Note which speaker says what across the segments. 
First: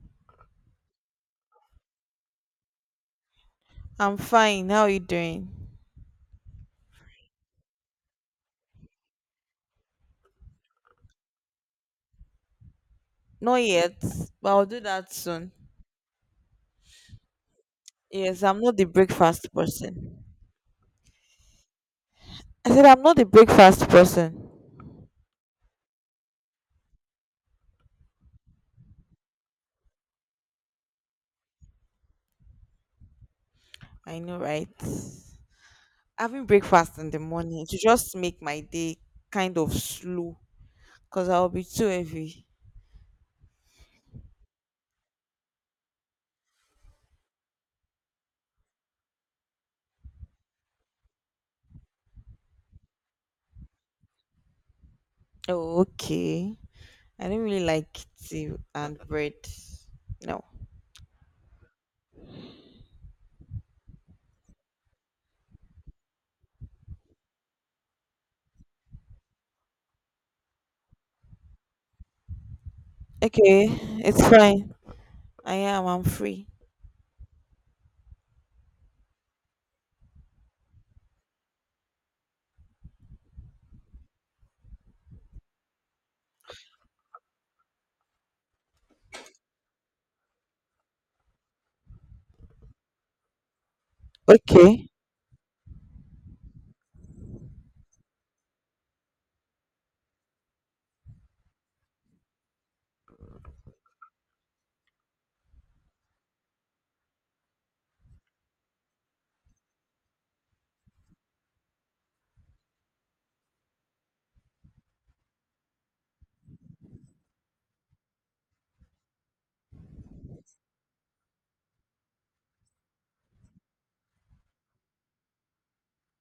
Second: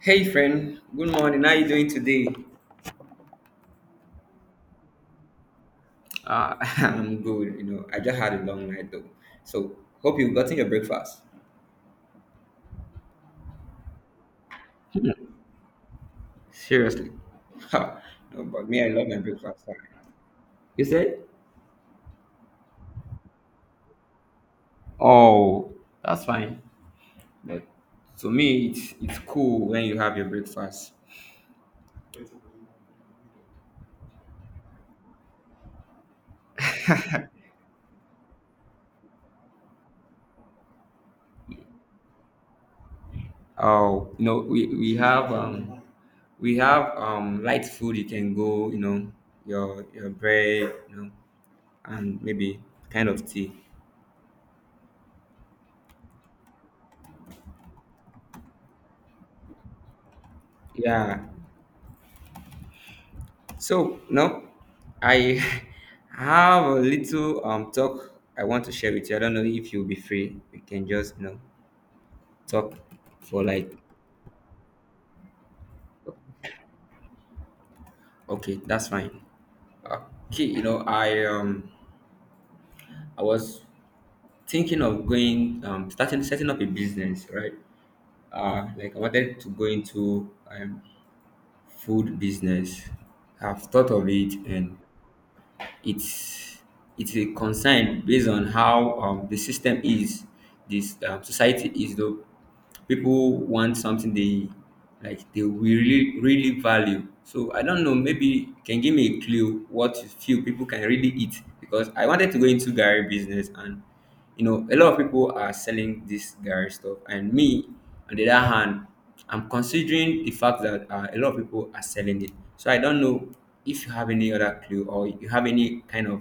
Speaker 1: Hey friend, good morning. How you doing today?
Speaker 2: I'm fine. How are you doing?
Speaker 1: I'm good. You know, I just had a long night though, so hope you've gotten your breakfast.
Speaker 2: Not yet, but I'll do that soon.
Speaker 1: Seriously. Ha,
Speaker 2: Yes,
Speaker 1: no,
Speaker 2: I'm
Speaker 1: but
Speaker 2: not
Speaker 1: me,
Speaker 2: the
Speaker 1: I love my
Speaker 2: breakfast
Speaker 1: breakfast. Ah.
Speaker 2: person.
Speaker 1: You said?
Speaker 2: I said I'm not the breakfast person.
Speaker 1: Oh, that's fine. But to me, it's cool when you have your breakfast.
Speaker 2: I know, right? Having breakfast in the morning to just make my day kind of slow because I'll be too heavy.
Speaker 1: Oh, you know, we have we have light food. You can go, you know, your bread, you know, and maybe kind of tea.
Speaker 2: Oh, okay. I don't really like tea and bread. No.
Speaker 1: Yeah. So now I have a little talk I want to share with you. I don't know if you'll be free. We can just, you know, talk for
Speaker 2: Okay,
Speaker 1: like
Speaker 2: it's fine. I am. I'm free.
Speaker 1: okay, that's fine. Okay, you know I I was thinking of going starting setting up a business, right? Like I wanted to go into food business. I've thought of it, and
Speaker 2: Okay.
Speaker 1: it's it's a concern. Based on how the system is, this society is though, people want something they like, they really value. So I don't know, maybe you can give me a clue what you feel people can really eat, because I wanted to go into gary business. And you know, a lot of people are selling this Gary stuff, and me, on the other hand, I'm considering the fact that a lot of people are selling it. So I don't know if you have any other clue, or you have any kind of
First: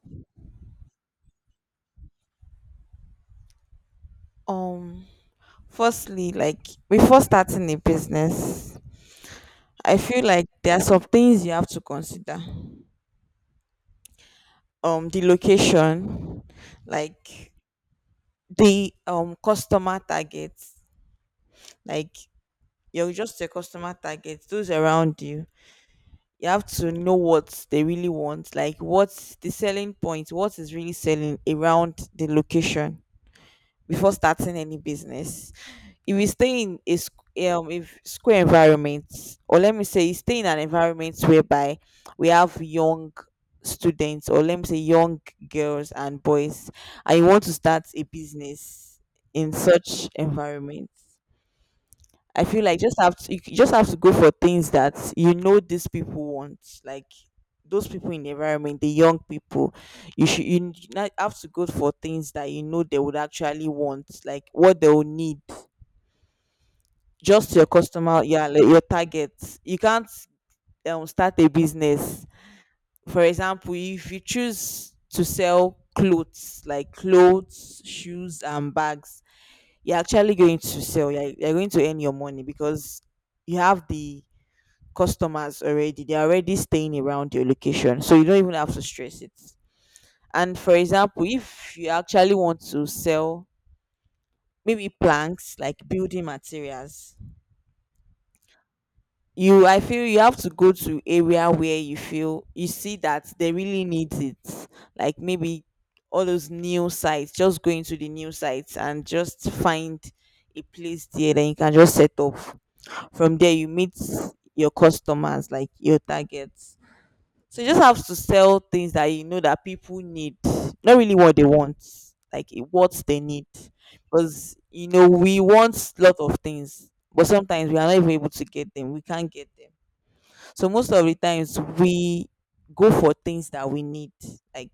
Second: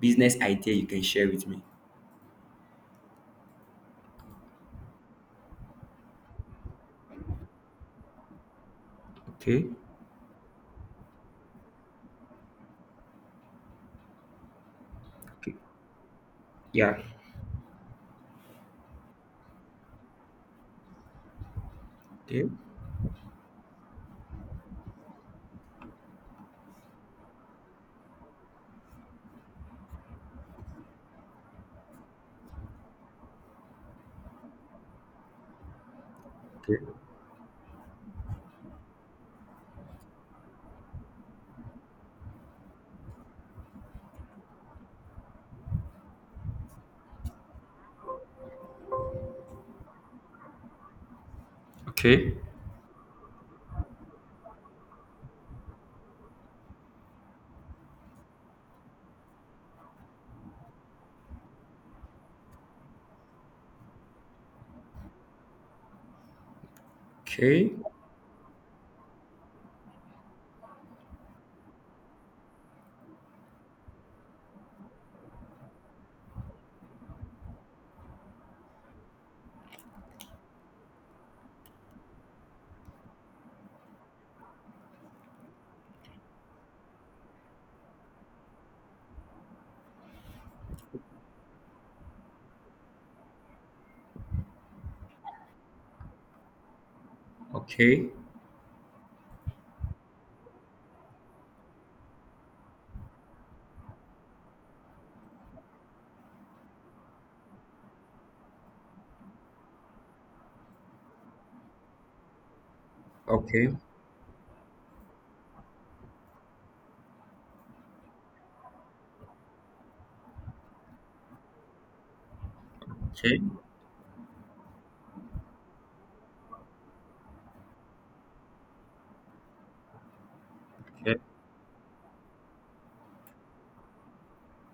Speaker 1: business idea you can share with me.
Speaker 2: Um. Firstly, like before starting a business,
Speaker 1: Okay.
Speaker 2: I feel like there are some things you have to consider. The
Speaker 1: Okay.
Speaker 2: location,
Speaker 1: Yeah.
Speaker 2: like the customer targets, like
Speaker 1: Okay.
Speaker 2: you're just a customer target, those around you. You have to know what they really want, like what's the selling point, what is really selling around the location before starting any business. If you stay in
Speaker 1: Okay.
Speaker 2: a if square environment, or let me say, you stay in an environment whereby we have young students, or let me say, young girls and boys, and you want to start a business in such environment,
Speaker 1: Okay.
Speaker 2: I feel like just have to, you just have to go for things that you know these people want, like those people in the environment, the young people. You should not have to go for things that you know they would actually want, like what they will need. Just your
Speaker 1: Okay,
Speaker 2: customer, yeah, like your target. You can't start a business. For example, if you choose to sell clothes, like clothes, shoes, and bags, you're actually going to sell. You're going to earn your money because you have the customers already, they're already staying around your location, so you don't even have to stress it. And for example, if you actually want to sell maybe planks, like building materials,
Speaker 1: okay,
Speaker 2: you, I feel you have to go to area where you feel, you see that they really need it, like maybe all those new sites. Just go into the new sites and just find a place there that you can just set up. From there you
Speaker 1: okay,
Speaker 2: meet your customers, like your targets. So you just have to sell things that you know that people need, not really what they want, like eh, what they
Speaker 1: okay,
Speaker 2: need. Because you know we want a lot of things, but sometimes we are not even able to get them. We can't get them. So most of the
Speaker 1: okay.
Speaker 2: times we go for things that we need. Like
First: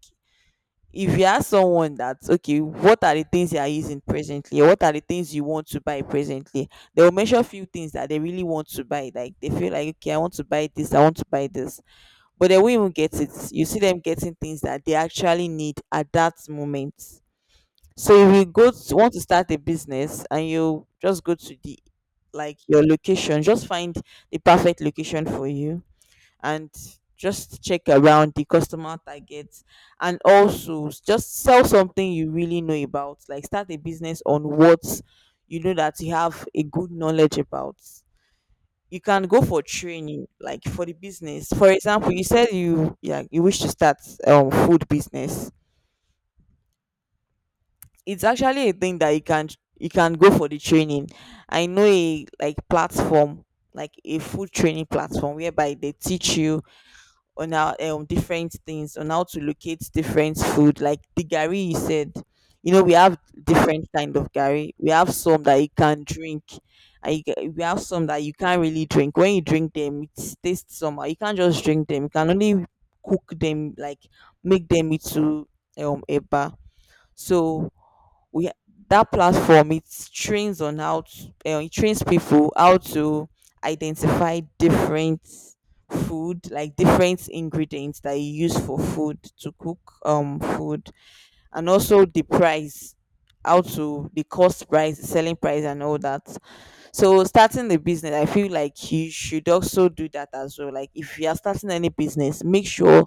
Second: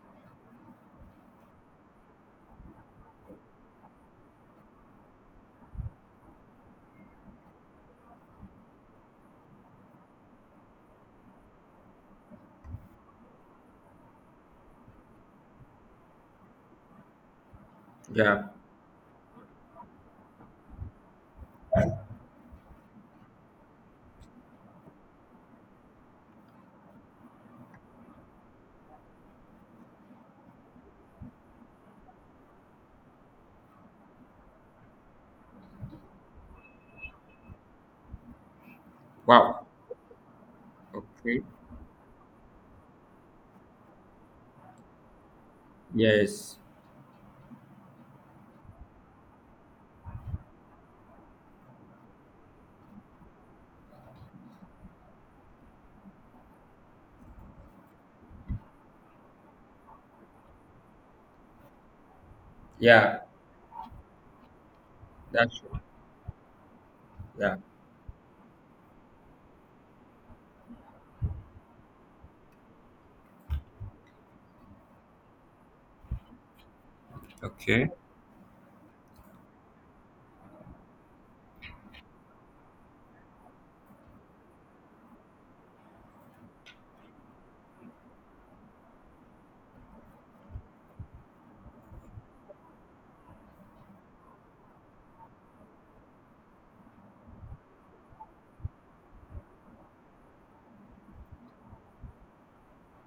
Speaker 2: if you ask someone that, okay, what are the things you are using presently? Or what are the things you want to buy presently? They will mention few things that they really want to buy. Like they feel like, okay, I want to buy this, I want to buy this, but they won't even get it. You see them getting things that they actually need at that moment. So if
Speaker 1: Yeah.
Speaker 2: you go to, want to start a business and you just go to the, like your location, just find the perfect location for you, and just check around the customer targets, and also just sell something you really know about. Like start a business on what you know that you have a good knowledge about. You can go for
Speaker 1: Wow.
Speaker 2: training, like for the
Speaker 1: Okay.
Speaker 2: business. For example, you said you, yeah, you wish to start food business.
Speaker 1: Yes.
Speaker 2: It's actually a thing that you can, you can go for the training. I know a like platform, like a food training platform whereby they teach you on how different things on how to locate different food, like the gari you said. You know we have
Speaker 1: Yeah.
Speaker 2: different kind of gari. We have some that
Speaker 1: That's
Speaker 2: you
Speaker 1: true.
Speaker 2: can drink, and you get,
Speaker 1: Yeah.
Speaker 2: we have some that you can't really drink. When you drink them, it tastes somehow. You can't just drink them. You can only cook them, like make them into eba. So
Speaker 1: Okay.
Speaker 2: we, that platform, it trains on how to, it trains people how to identify different food, like different ingredients that you use for food, to cook food, and also the price, how to, the cost price, the selling price, and all that. So starting the business, I feel like you should also do that as well. Like if you are starting any business, make sure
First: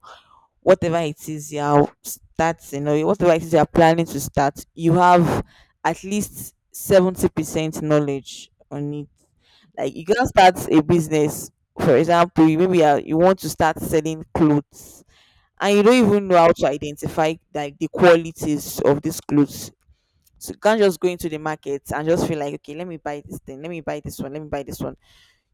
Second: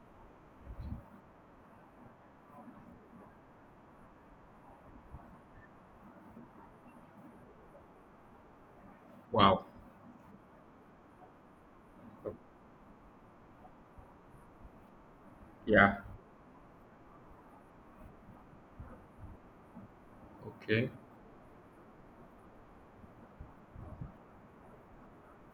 Speaker 2: whatever it is you're starting, or whatever it is you're planning to start, you have at least 70% knowledge on it.
Speaker 1: Wow.
Speaker 2: Like you can start a business, for example, you maybe are, you want to start selling clothes and you
Speaker 1: Yeah.
Speaker 2: don't even know how to identify like the qualities of these clothes. So you can't
Speaker 1: Okay.
Speaker 2: just go into the market and just feel like, okay, let me buy this thing, let me buy this one, let me buy this one.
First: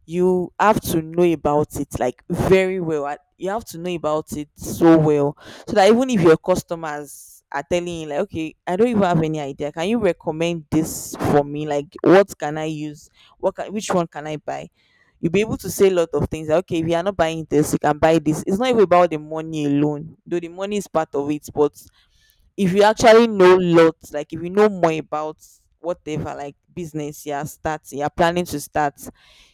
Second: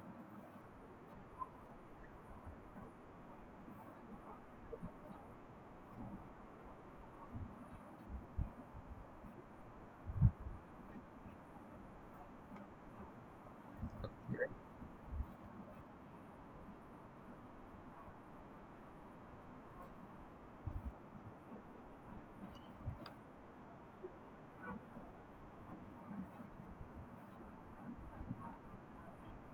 Speaker 2: You have to know about it like very well, and you have to know about it so well, so that even if your customers are telling you like, okay, I don't even have any idea, can you recommend this for me, like what can I use, which one can I buy, you'll be able to say a lot of things like, okay, if you are not buying this, you can buy this. It's not even about the money alone, though the money is part of it, but if you actually know lots, like if you know more about whatever, like business you're starting, you're planning to start,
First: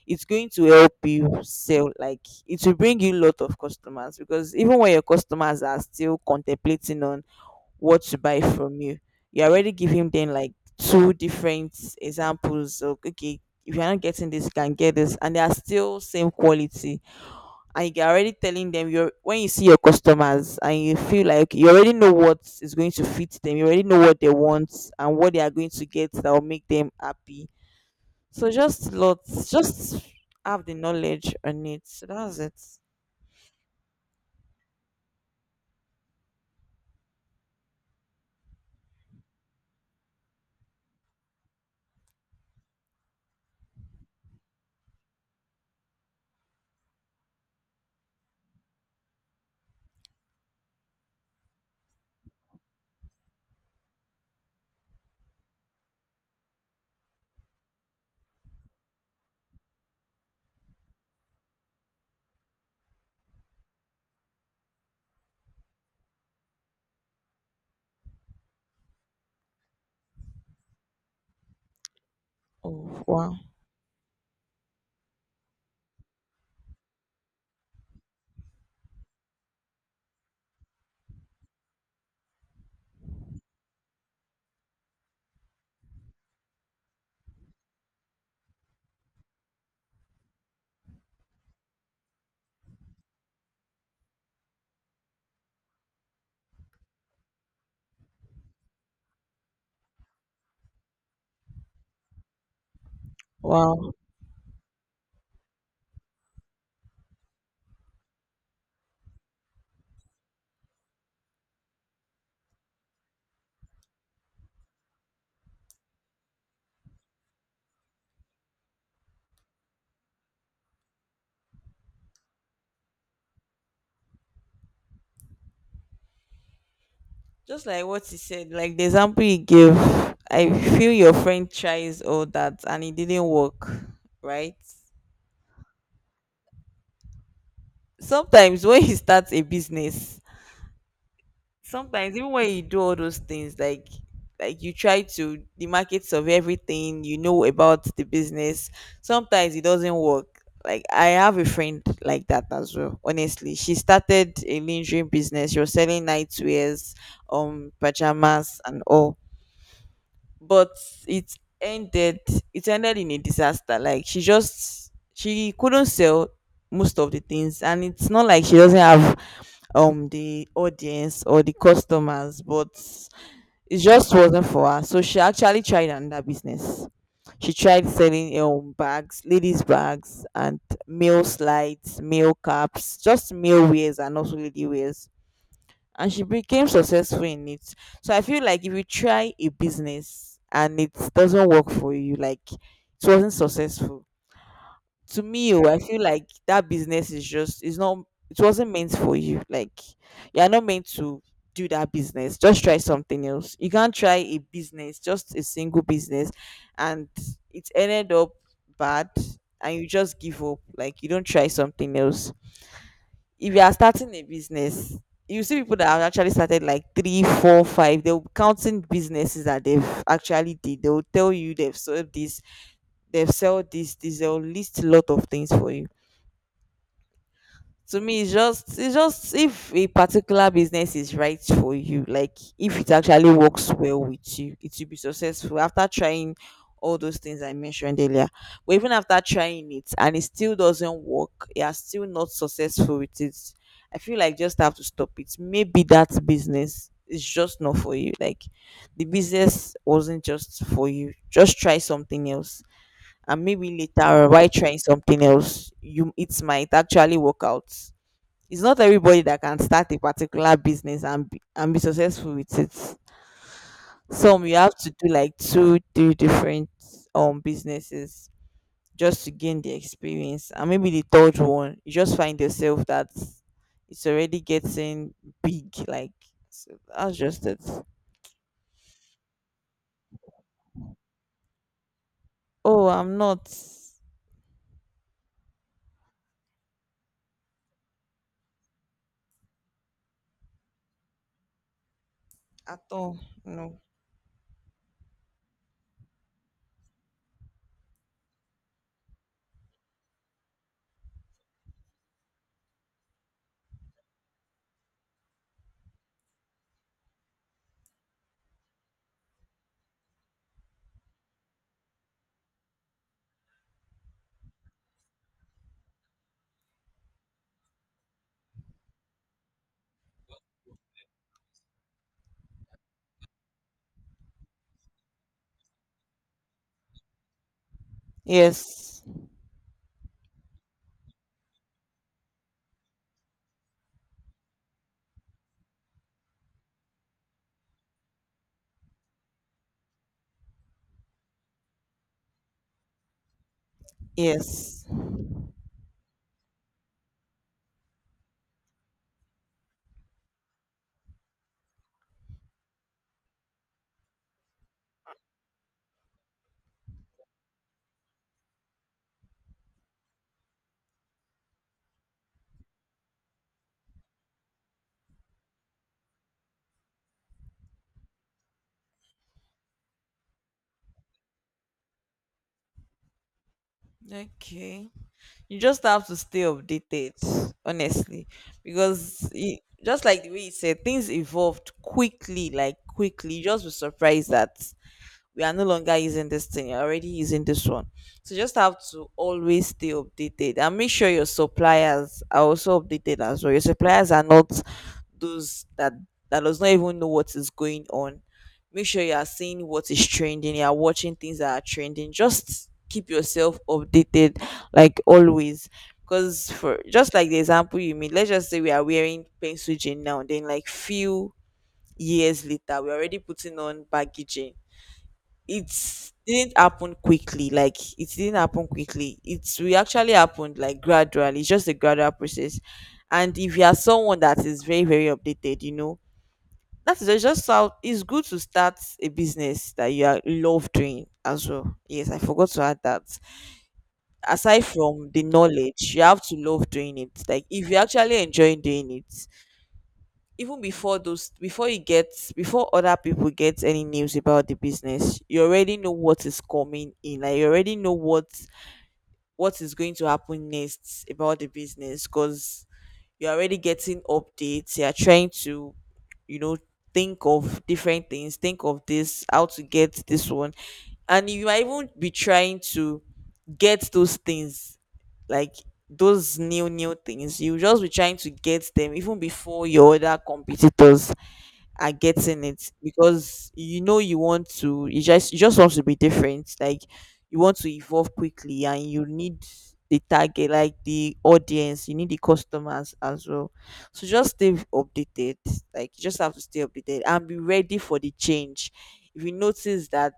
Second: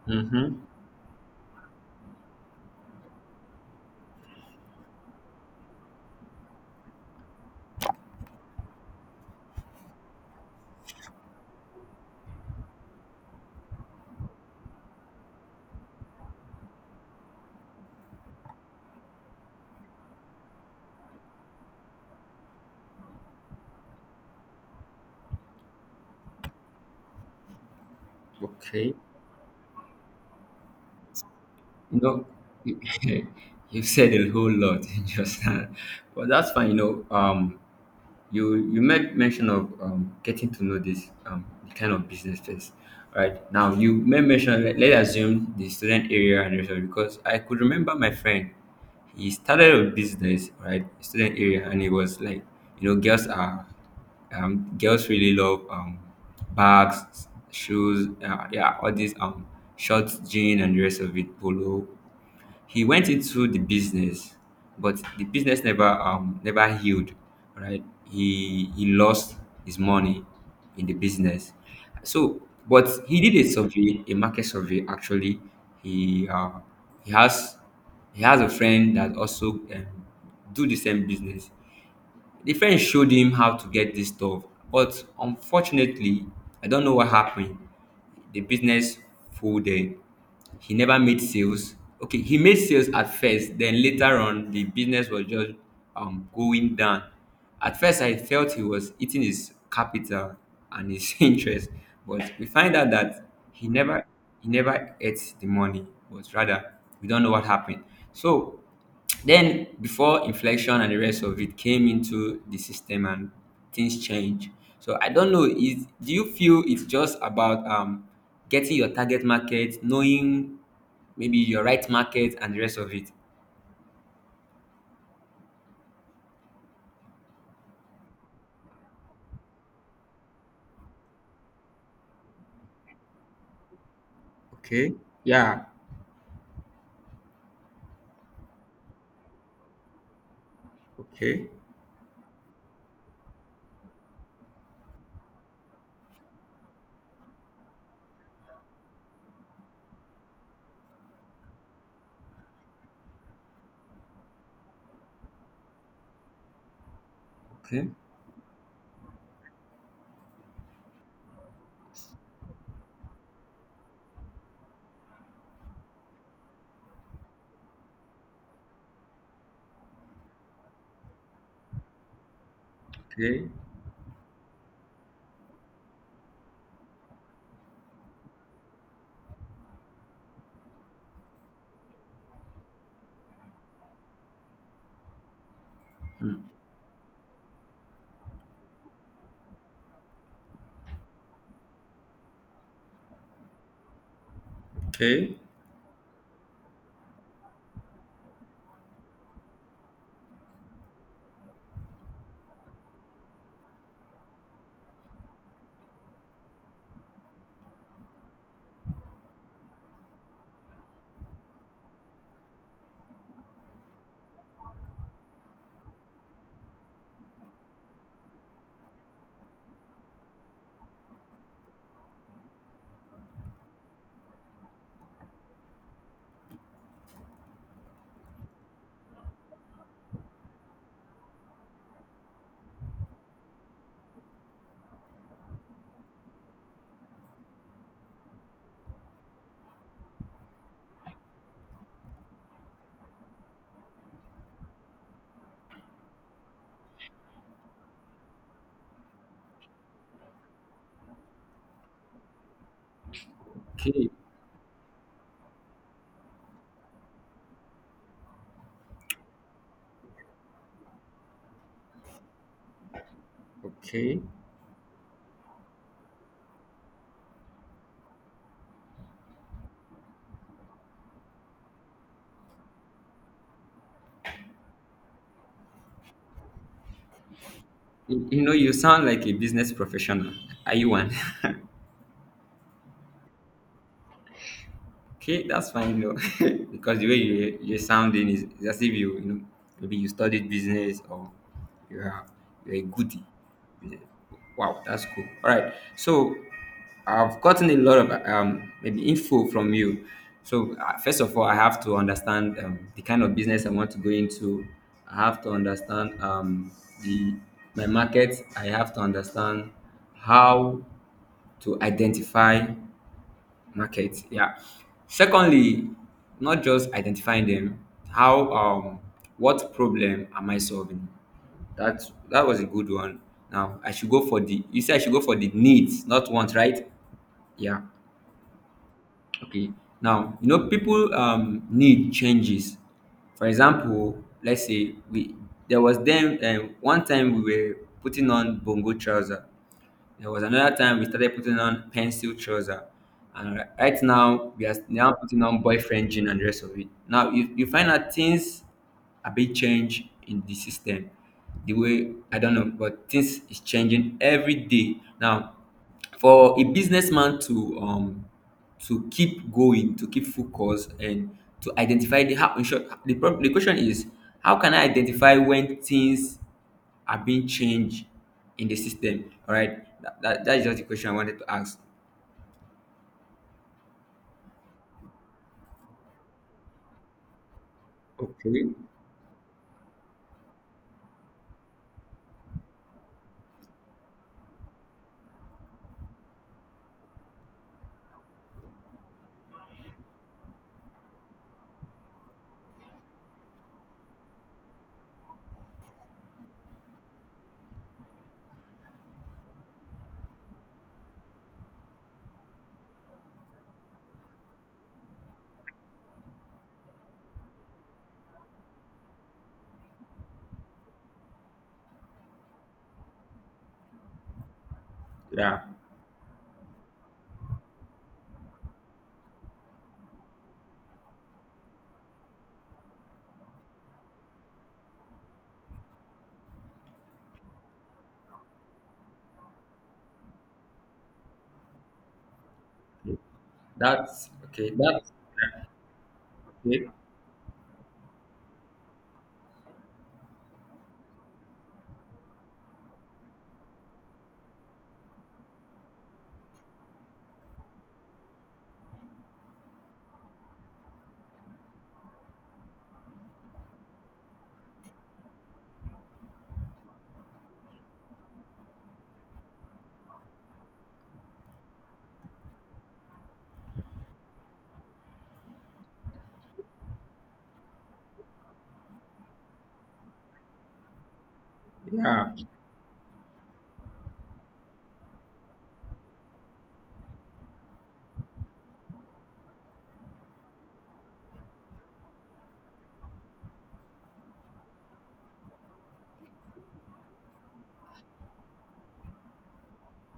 Speaker 2: it's going
Speaker 1: Mm-hmm.
Speaker 2: to help you sell. Like it will bring you a lot of customers because even when your customers are still contemplating on what to buy from you, you're already giving them like two different examples of okay, if you're not getting this, you can get this, and they are still same quality. And you're already telling them you're, when you see your customers and you feel like you already know what is going to fit them, you already know what they want and what they are going to get that will make them happy. So just
Speaker 1: Okay.
Speaker 2: lots, just have the knowledge on it.
Speaker 1: You
Speaker 2: So
Speaker 1: know,
Speaker 2: that's it.
Speaker 1: you said a whole lot in just that, but that's fine. You know, you you made mention of getting to know this the kind of business first. Right now, you made mention, let's assume the student area and rest of, because I could remember my friend. He started a business, right? Student area, and he was like, you know, girls are, girls really love, bags, shoes, yeah, all these shorts, jean and the rest of it, polo. He went into the business, but the business never never healed, right? He lost his money in the business. So, but
Speaker 2: Oh,
Speaker 1: he
Speaker 2: wow.
Speaker 1: did a survey, a market survey. Actually, he he has he has a friend that also do the same business. The friend showed him how to get this stuff, but unfortunately, I don't know what happened. The business folded. He never made sales. Okay, he made sales at first, then later on, the business was just going down. At first, I felt he was eating his capital and his interest, but we find out that he
Speaker 2: Wow.
Speaker 1: never he never ate the money, but rather we don't know what happened. So then before inflation and the rest of it came into the system, and things change. So I don't know. Is, do you feel it's just about getting your target market, knowing maybe your right market and the rest of it?
Speaker 2: Just like what he said, like the example he gave, I feel your friend tries all that and it didn't work, right?
Speaker 1: Okay. Yeah.
Speaker 2: Sometimes when you start a business,
Speaker 1: Okay.
Speaker 2: sometimes even when you do all those things, like you try to the markets of everything you know about the business, sometimes it doesn't work. Like I have a friend like that as well, honestly. She started a lingerie business. She was selling nightwears,
Speaker 1: Okay,
Speaker 2: pajamas and all, but it ended, it ended in a disaster. Like she just, she couldn't sell most of the things, and it's not like she doesn't have the audience or the customers, but
Speaker 1: Okay.
Speaker 2: it just wasn't for her. So she actually tried another business. She tried selling bags, ladies bags, and male slides, male caps, just male wears and also lady wears, and she became successful in it. So I feel like if you try a business and it doesn't work for you, like it wasn't successful, to
Speaker 1: Okay.
Speaker 2: me, oh, I feel like that business is just, it's not, it wasn't meant for you. Like you're not meant to do that business. Just try something else. You can't try a business, just a single business, and it ended up bad and you just give up. Like you don't try something else. If you are starting a business, you see people that have actually started like three, four, five, they'll be counting businesses that they've actually did. They'll tell you they've sold this, this, they'll list a lot of things for you. To me it's just, it's just, if a particular business is right for you, like if it actually works well with you, it will be successful after trying all those things I mentioned earlier. But even after trying it and it still doesn't work, you are still not successful with it, I feel like just have to stop it. Maybe that business is just not for you. Like the business wasn't just for you, just try something else. And maybe
Speaker 1: Okay.
Speaker 2: later, while trying something else, you, it might actually work out. It's not everybody that can start a particular business and be successful with it.
Speaker 1: Okay.
Speaker 2: Some you have to do like two, three different businesses just to gain the experience, and maybe the third one you just find yourself that it's already getting big. Like, so that's just it.
Speaker 1: You know, you sound like a business professional. Are you one?
Speaker 2: Oh, I'm not
Speaker 1: Okay, that's fine, you know, because the way you you're sounding is as if you, you know, maybe you studied business, or you are, you're a
Speaker 2: at all.
Speaker 1: goodie.
Speaker 2: No.
Speaker 1: Yeah. Wow, that's cool. All right, so I've gotten a lot of maybe info from you. So first of all, I have to understand the kind of business I want to go into. I have to understand the my market. I have to understand how to identify market, yeah. Secondly, not just identifying them, how what problem am I solving? That, that was a good one. Now I should go for the, you say I should go for the needs, not wants, right? Yeah.
Speaker 2: Yes.
Speaker 1: Okay. Now, you know, people need changes. For example, let's say we, there was then one time we were putting on bongo trouser. There was another time we started putting on pencil trouser. And right now we are
Speaker 2: Yes.
Speaker 1: now putting on boyfriend jean and the rest of it. Now you find out things, a big change in the system. The way, I don't know, but things is changing every day. Now for a businessman to keep going, to keep focused, and to identify the how, in short the problem, the question is, how can I identify when things are being changed in the system? All right, that is just the question I wanted to ask.
Speaker 2: Okay. You just have to stay updated, honestly,
Speaker 1: Okay.
Speaker 2: because just like the way you said, things evolved quickly, like quickly. You just be surprised that we are no longer using this thing, you're already using this one. So just have to always stay updated and make sure your suppliers are also updated as well. Your suppliers are not those that does not even know what is going on. Make sure you are seeing what is trending, you are watching things that are trending, just keep yourself updated, like always. Because for just like the example you made, let's just say we are wearing pencil jean now, then like few years later we're already putting on baggy jean.
Speaker 1: Yeah.
Speaker 2: It didn't happen quickly, like it didn't happen quickly. It's we actually happened like gradually, it's just a gradual process. And if you are someone that is very very updated, you know, that is just how it's good to start a business that you are love doing as well. Yes, I forgot to add that.
Speaker 1: That's
Speaker 2: Aside
Speaker 1: okay,
Speaker 2: from
Speaker 1: that's
Speaker 2: the knowledge, you have to love
Speaker 1: okay.
Speaker 2: doing it, like if you actually enjoy doing it. Even before those Before you get, before other people get any news about the business, you already know what is coming in. Like you already know what is going to happen next about the business, because you're already getting updates. You're trying to, you know think of different things, think of this, how to get this one. And you might even be trying to get those things, like those new new things. You just be trying to get them even before your other competitors are
Speaker 1: Yeah.
Speaker 2: getting it, because you know you want to you just want to be different, like you want to evolve quickly. And you need the target, like the audience, you need the customers as well. So just stay updated, like you just have to stay updated and be ready for the change. If you notice that,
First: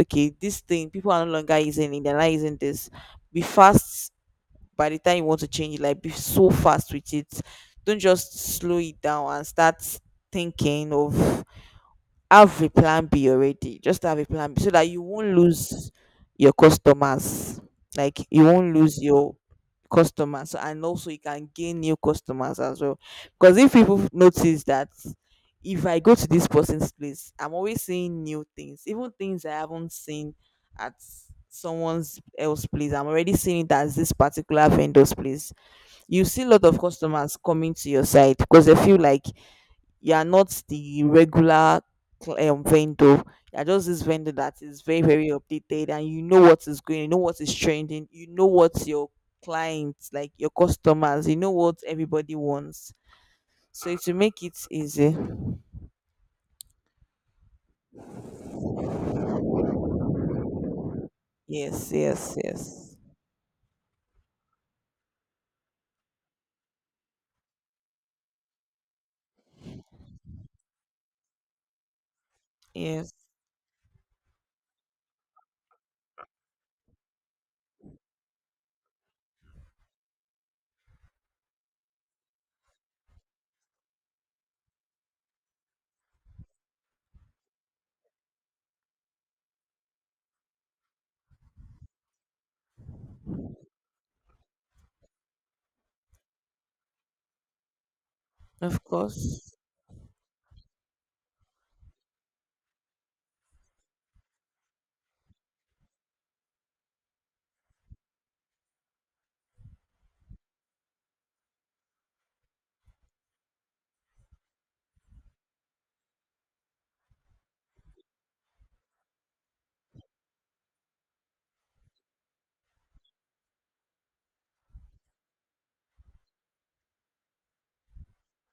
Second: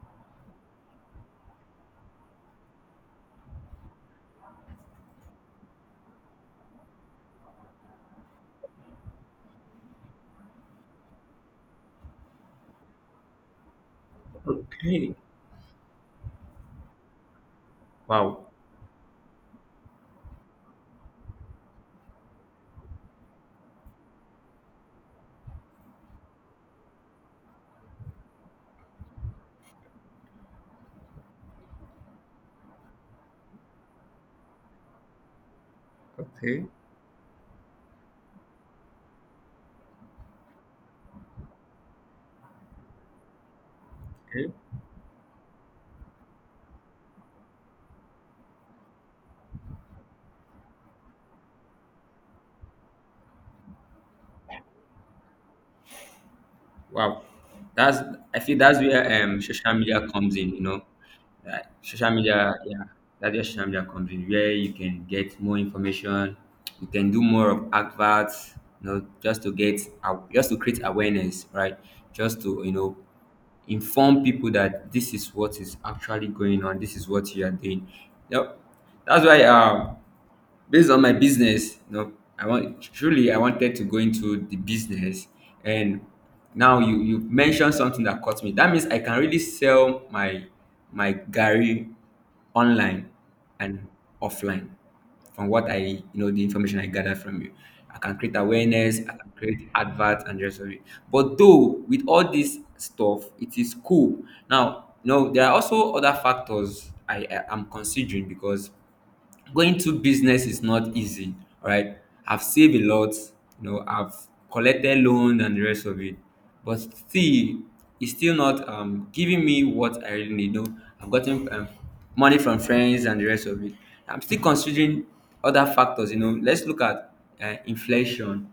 Speaker 2: okay, this thing people are no longer using it, they're not using this, be fast. By the time you want to change it, like be so fast with it. Don't just slow it down and start thinking of, have a plan B already, just have a plan B so that you
Speaker 1: Okay.
Speaker 2: won't lose your customers. Like you
Speaker 1: Wow.
Speaker 2: won't lose your customers. And also you can gain new customers as well, because if people notice that, if I go to this person's place, I'm always seeing new things, even things I haven't seen at someone's else place, I'm already seeing it as this particular vendor's place. You see a lot
Speaker 1: Okay.
Speaker 2: of customers coming to your site because they feel like you are not the regular vendor. You are just this vendor that is very, very updated, and you know what is going, you know what is trending, you know what your clients, like your customers, you know what everybody wants. So to make it easy.
Speaker 1: Wow, that's, I feel that's where social media comes in. You know, like
Speaker 2: Yes,
Speaker 1: social
Speaker 2: yes,
Speaker 1: media, yeah,
Speaker 2: yes.
Speaker 1: that's where social media comes in, where you can get more information, you can do more of adverts, you know, just to get out, just to create awareness, right? Just to, you know,
Speaker 2: Yes,
Speaker 1: inform people that this is what is actually going on, this is what you are doing. Yep, that's why based on my business, you know, I want, truly I wanted to go into the business. And now you mentioned something that caught me. That means I can really sell my my gary online and offline. From what I, you know, the information I gathered from you, I can create
Speaker 2: of
Speaker 1: awareness, I can
Speaker 2: course.
Speaker 1: create adverts and the rest of it. But though with all this stuff, it is cool. Now, you know, there are also other factors I I'm considering, because going to business is not easy. All right, I've saved a lot, you know, I've collected loan and the rest of it, but still it's still not giving me what I really need. No, I've gotten money from friends and the rest of it. I'm still considering other factors, you know. Let's look at inflation.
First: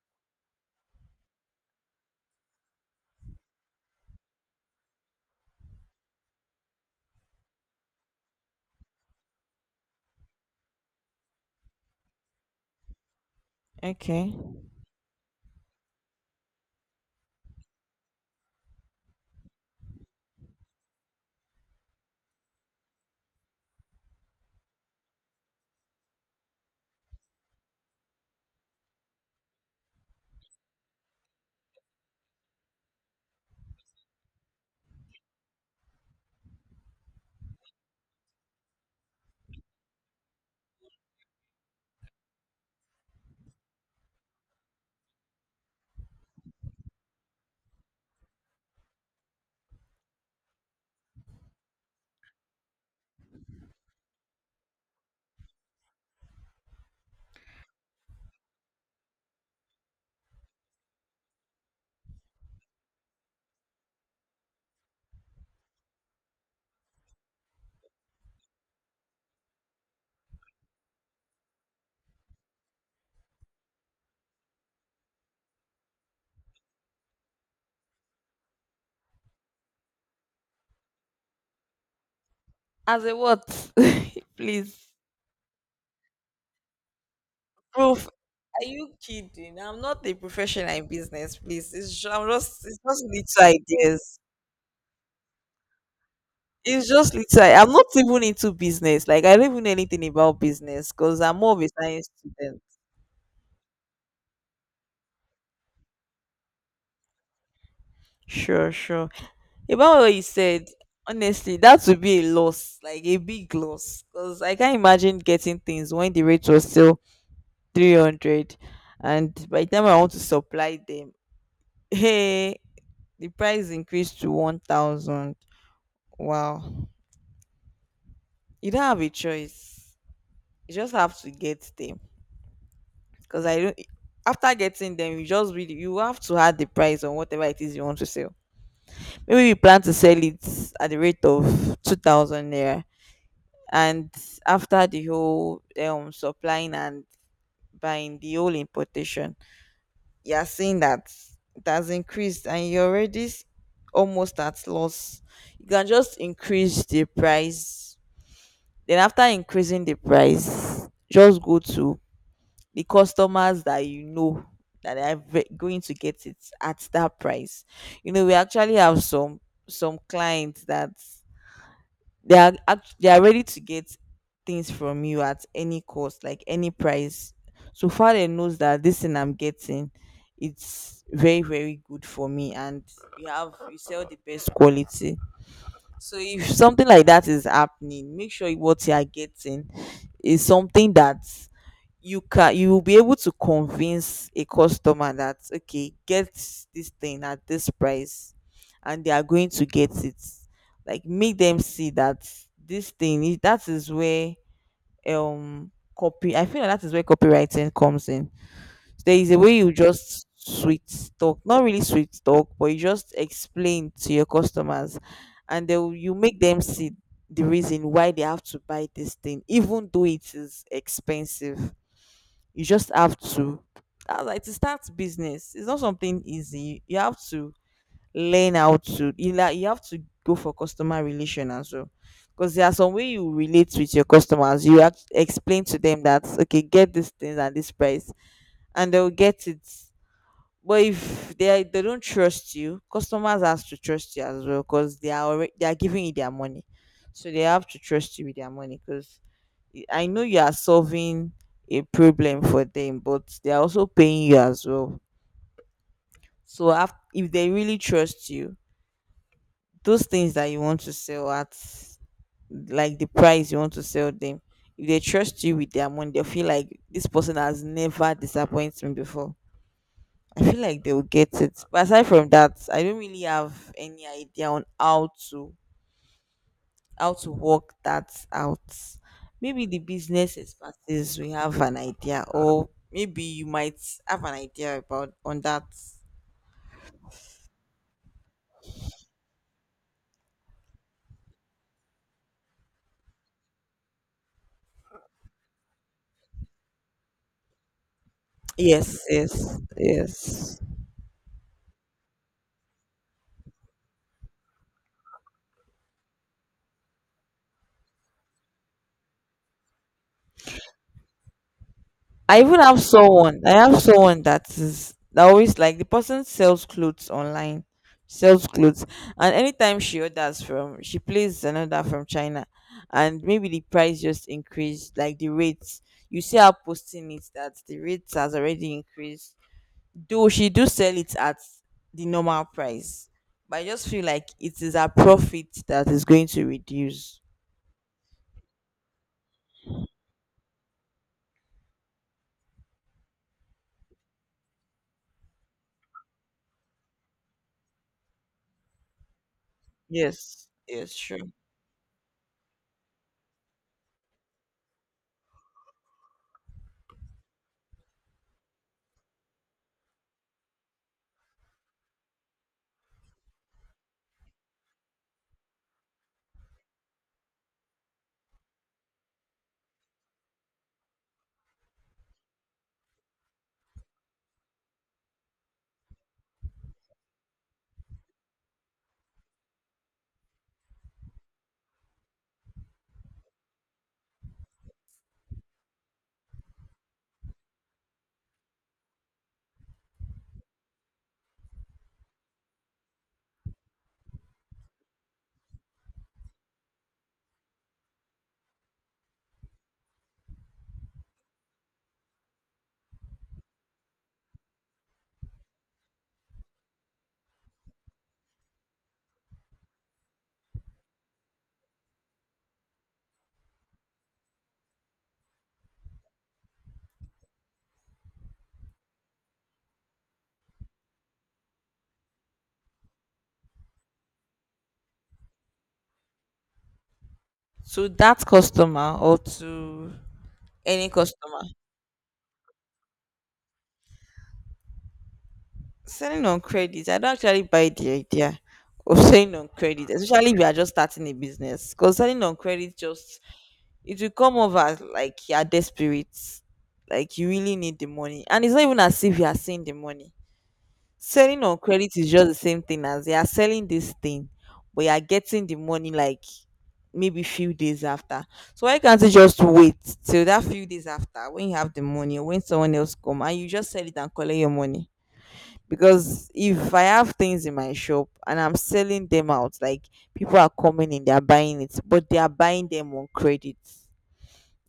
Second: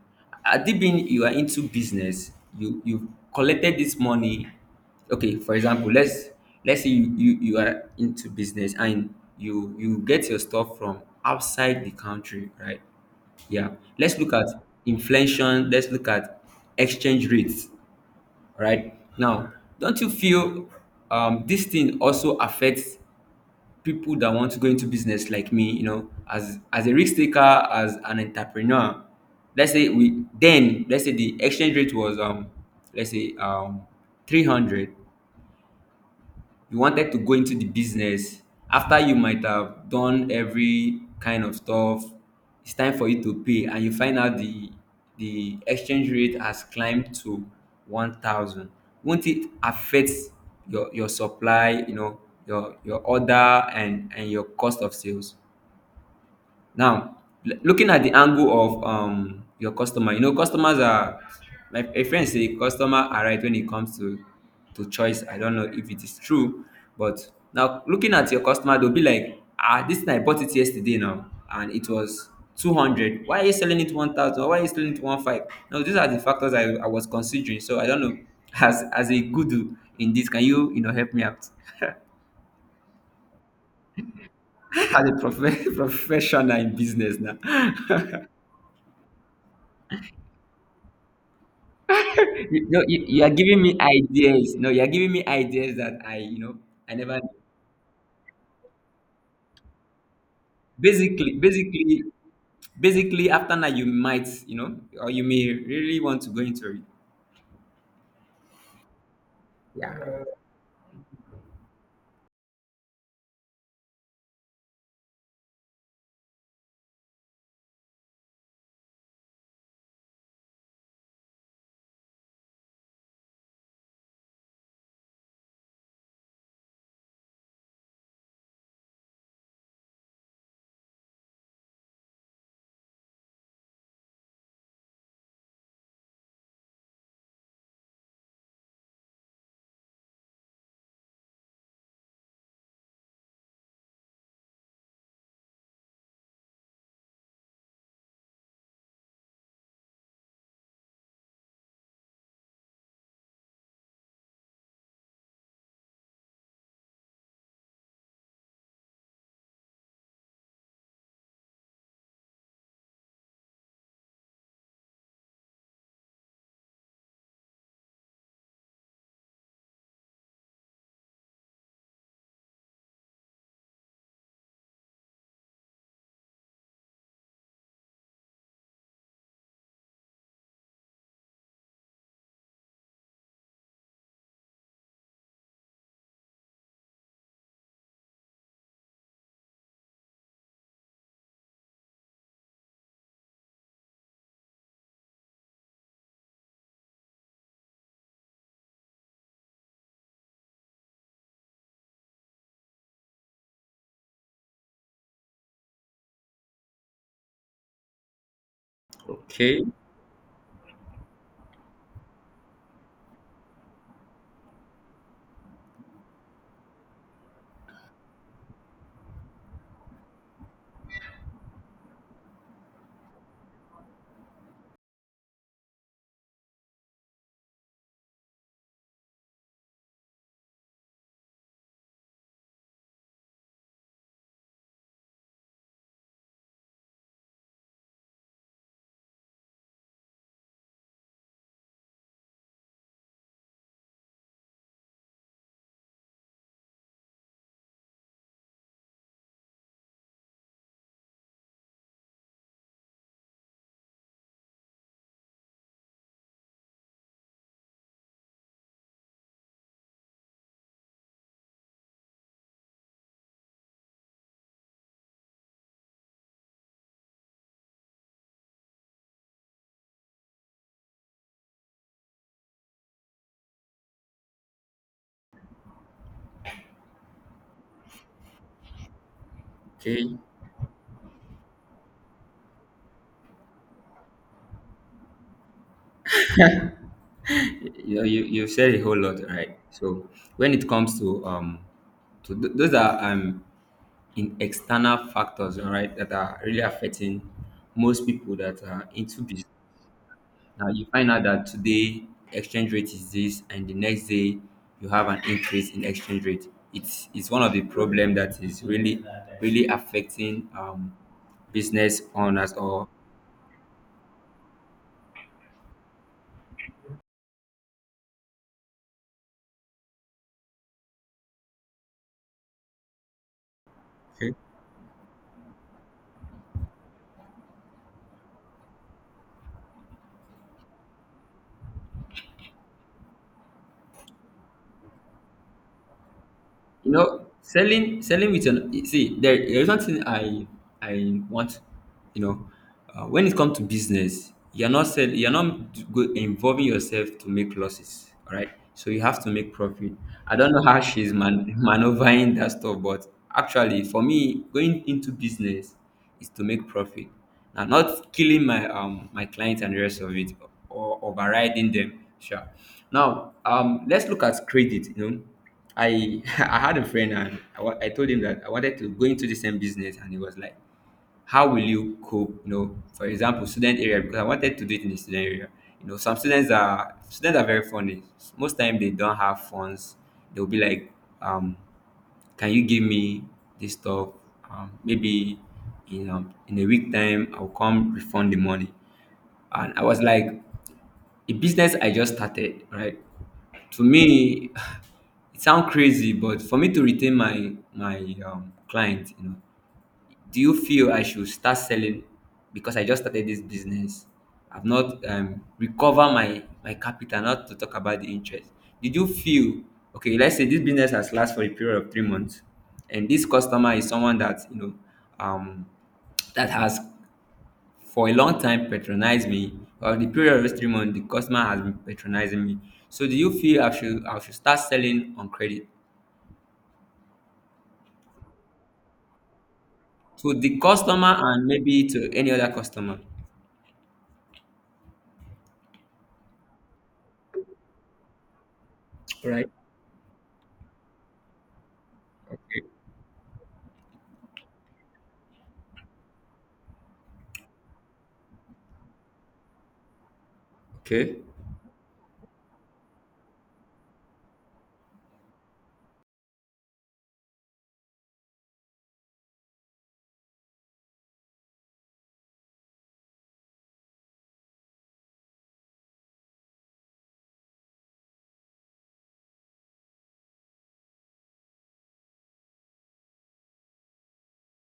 Speaker 1: At the been you are into business, you collected this money. Okay, for example, let's say you, you you are into business, and you get your stuff from outside the country, right? Yeah. Let's look
Speaker 2: Okay.
Speaker 1: at inflation, let's look at exchange rates right now. Don't you feel this thing also affects people that want to go into business like me? You know, as a risk taker, as an entrepreneur, let's say we then, let's say the exchange rate was let's say 300. You wanted to go into the business. After you might have done every kind of stuff, it's time for you to pay, and you find out the exchange rate has climbed to 1000. Won't it affect your supply, you know, your order, and your cost of sales? Now, looking at the angle of your customer, you know, customers are, my a friend say customer are right when it comes to choice. I don't know if it is true, but now looking at your customer, they'll be like, ah, this thing I bought it yesterday now, and it was 200. Why are you selling it 1,000? Why are you selling it one five? Now these are the factors I was considering. So I don't know. As a guru in this, can you, you know, help me out?
Speaker 2: As a what? Please.
Speaker 1: As a professional in business now.
Speaker 2: Proof. Are you kidding? I'm not a professional in business, please. I'm just,
Speaker 1: You, no,
Speaker 2: it's
Speaker 1: you,
Speaker 2: just
Speaker 1: you are
Speaker 2: little
Speaker 1: giving me
Speaker 2: ideas.
Speaker 1: ideas. No, you are giving me ideas that I, you know,
Speaker 2: It's
Speaker 1: I
Speaker 2: just
Speaker 1: never.
Speaker 2: little. I'm not even into business. Like I don't even know anything about business because
Speaker 1: Basically,
Speaker 2: I'm more of a
Speaker 1: basically,
Speaker 2: science student.
Speaker 1: basically, after that, you might, you know, or you may really want to go into it.
Speaker 2: Sure, sure. About what you
Speaker 1: Yeah.
Speaker 2: said, honestly, that would be a loss, like a big loss, because I can't imagine getting things when the rate was still 300, and by the time I want to supply them, hey, the price increased to 1,000. Wow, you don't have a choice. You just have to get them. Because I don't. After getting them, you just really, you have to add the price on whatever it is you want to sell. Maybe you plan to sell it at the rate of 2,000 naira, and after the whole supplying and buying, the whole importation, you are seeing that it has increased, and almost at loss. You can just increase the price. Then after increasing the price, just go to the customers that you know that are going to get it at that price. You know, we actually have some clients that they are ready to get things from you at any cost, like any price. So far, they knows that this thing I'm getting, it's very very good for me, and you have, you sell the best quality. So if something like that is happening, make sure what you are getting is something that you can, you will be able to convince a customer that okay, get this thing at this price, and they are going to get it. Like make them see that that is where um copy I feel like that is where copywriting comes in. There is a way
Speaker 1: Okay.
Speaker 2: you just sweet talk, not really sweet talk, but you just explain to your customers, and you make them see the reason why they have to buy this thing even though it is expensive. You just have to, like to start business, it's not something easy. You have to learn how to like, you have to go for customer relation as well, because there are some way you relate with your customers. You have to explain to them that okay, get this thing at this price, and they'll get it. But if they are, they don't trust you, customers has to trust you as well, because they are already, they are giving you their money, so they have to trust you with their money. Because I know you are solving a problem for them, but they are also paying you as well. So if they really trust you, those things that you want to sell at, like the price you want to sell them, if they trust you with their money, they feel like this person has never disappointed me before. I feel like they will get it. But aside from that, I don't really have any idea on how to, how to work that out. Maybe the
Speaker 1: Okay.
Speaker 2: business expertise we have an idea, or maybe you might have an idea about on that.
Speaker 1: You know, you said a whole lot, right? So when it comes to those are in external factors, all right, that are really affecting most people that are
Speaker 2: Yes,
Speaker 1: into business.
Speaker 2: yes, yes.
Speaker 1: Now you find out that today exchange rate is this, and the next day you have an increase in exchange rate. It's one of the problem that is really really affecting business
Speaker 2: I
Speaker 1: owners
Speaker 2: even have
Speaker 1: or
Speaker 2: someone. I have someone that is that always, like the person sells clothes online, sells clothes, and anytime she orders from, she plays another from China, and maybe the price just
Speaker 1: okay?
Speaker 2: increased, like the rates. You see her posting it that the rates has already increased. Though she do sell it at the normal price, but I just feel like it is her profit that is going to
Speaker 1: You
Speaker 2: reduce.
Speaker 1: know, selling with an see, there is one thing I want. You know, when it comes to business, you're not sell, you're not go, involving yourself to make losses. All right, so you have to make profit. I
Speaker 2: Yes,
Speaker 1: don't know how
Speaker 2: yes,
Speaker 1: she's
Speaker 2: sure.
Speaker 1: man, maneuvering that stuff, but actually for me, going into business is to make profit. Now, not killing my my clients and the rest of it, or overriding them. Sure. Now, let's look at credit. You know, I I had a friend, and I, I told him that I wanted to go into the same business, and he was like, how will you cope? You know, for example, student area, because I wanted to do it in the student area. You know, some students are very funny. Most time they don't have funds. They'll be like, um, can you give me this stuff? Maybe in a week time I'll come refund the money. And I was like, a business I just started, right? To me, it sounds crazy, but for me to retain my client, do you feel I should start selling because I just started this business? I've not recovered my my capital. Not to talk about the interest. Did you feel okay? Let's say this business has lasted for a period of 3 months, and this customer is someone that you know um, that has for a long time patronized me. Or the period of those 3 months, the customer has been patronizing me. So do you feel I should start selling on credit
Speaker 2: To that customer or to
Speaker 1: to the
Speaker 2: any
Speaker 1: customer
Speaker 2: customer.
Speaker 1: and maybe to any other customer?
Speaker 2: Selling on credit, I don't actually buy the idea of selling on
Speaker 1: Right?
Speaker 2: credit, especially if you are just starting a business. Because selling on credit just, it will come over like you are desperate, like you really need the money, and it's not even as if you are seeing the money.
Speaker 1: Okay.
Speaker 2: Selling on credit is just the same thing as you are selling this thing, but you are getting the money like maybe few days after. So why can't you just wait till that few days after when you have the money, or when someone else come and you just sell it and collect your money? Because if I have things in my shop and I'm selling them out, like people are coming in, they're buying it, but they are buying them on credit.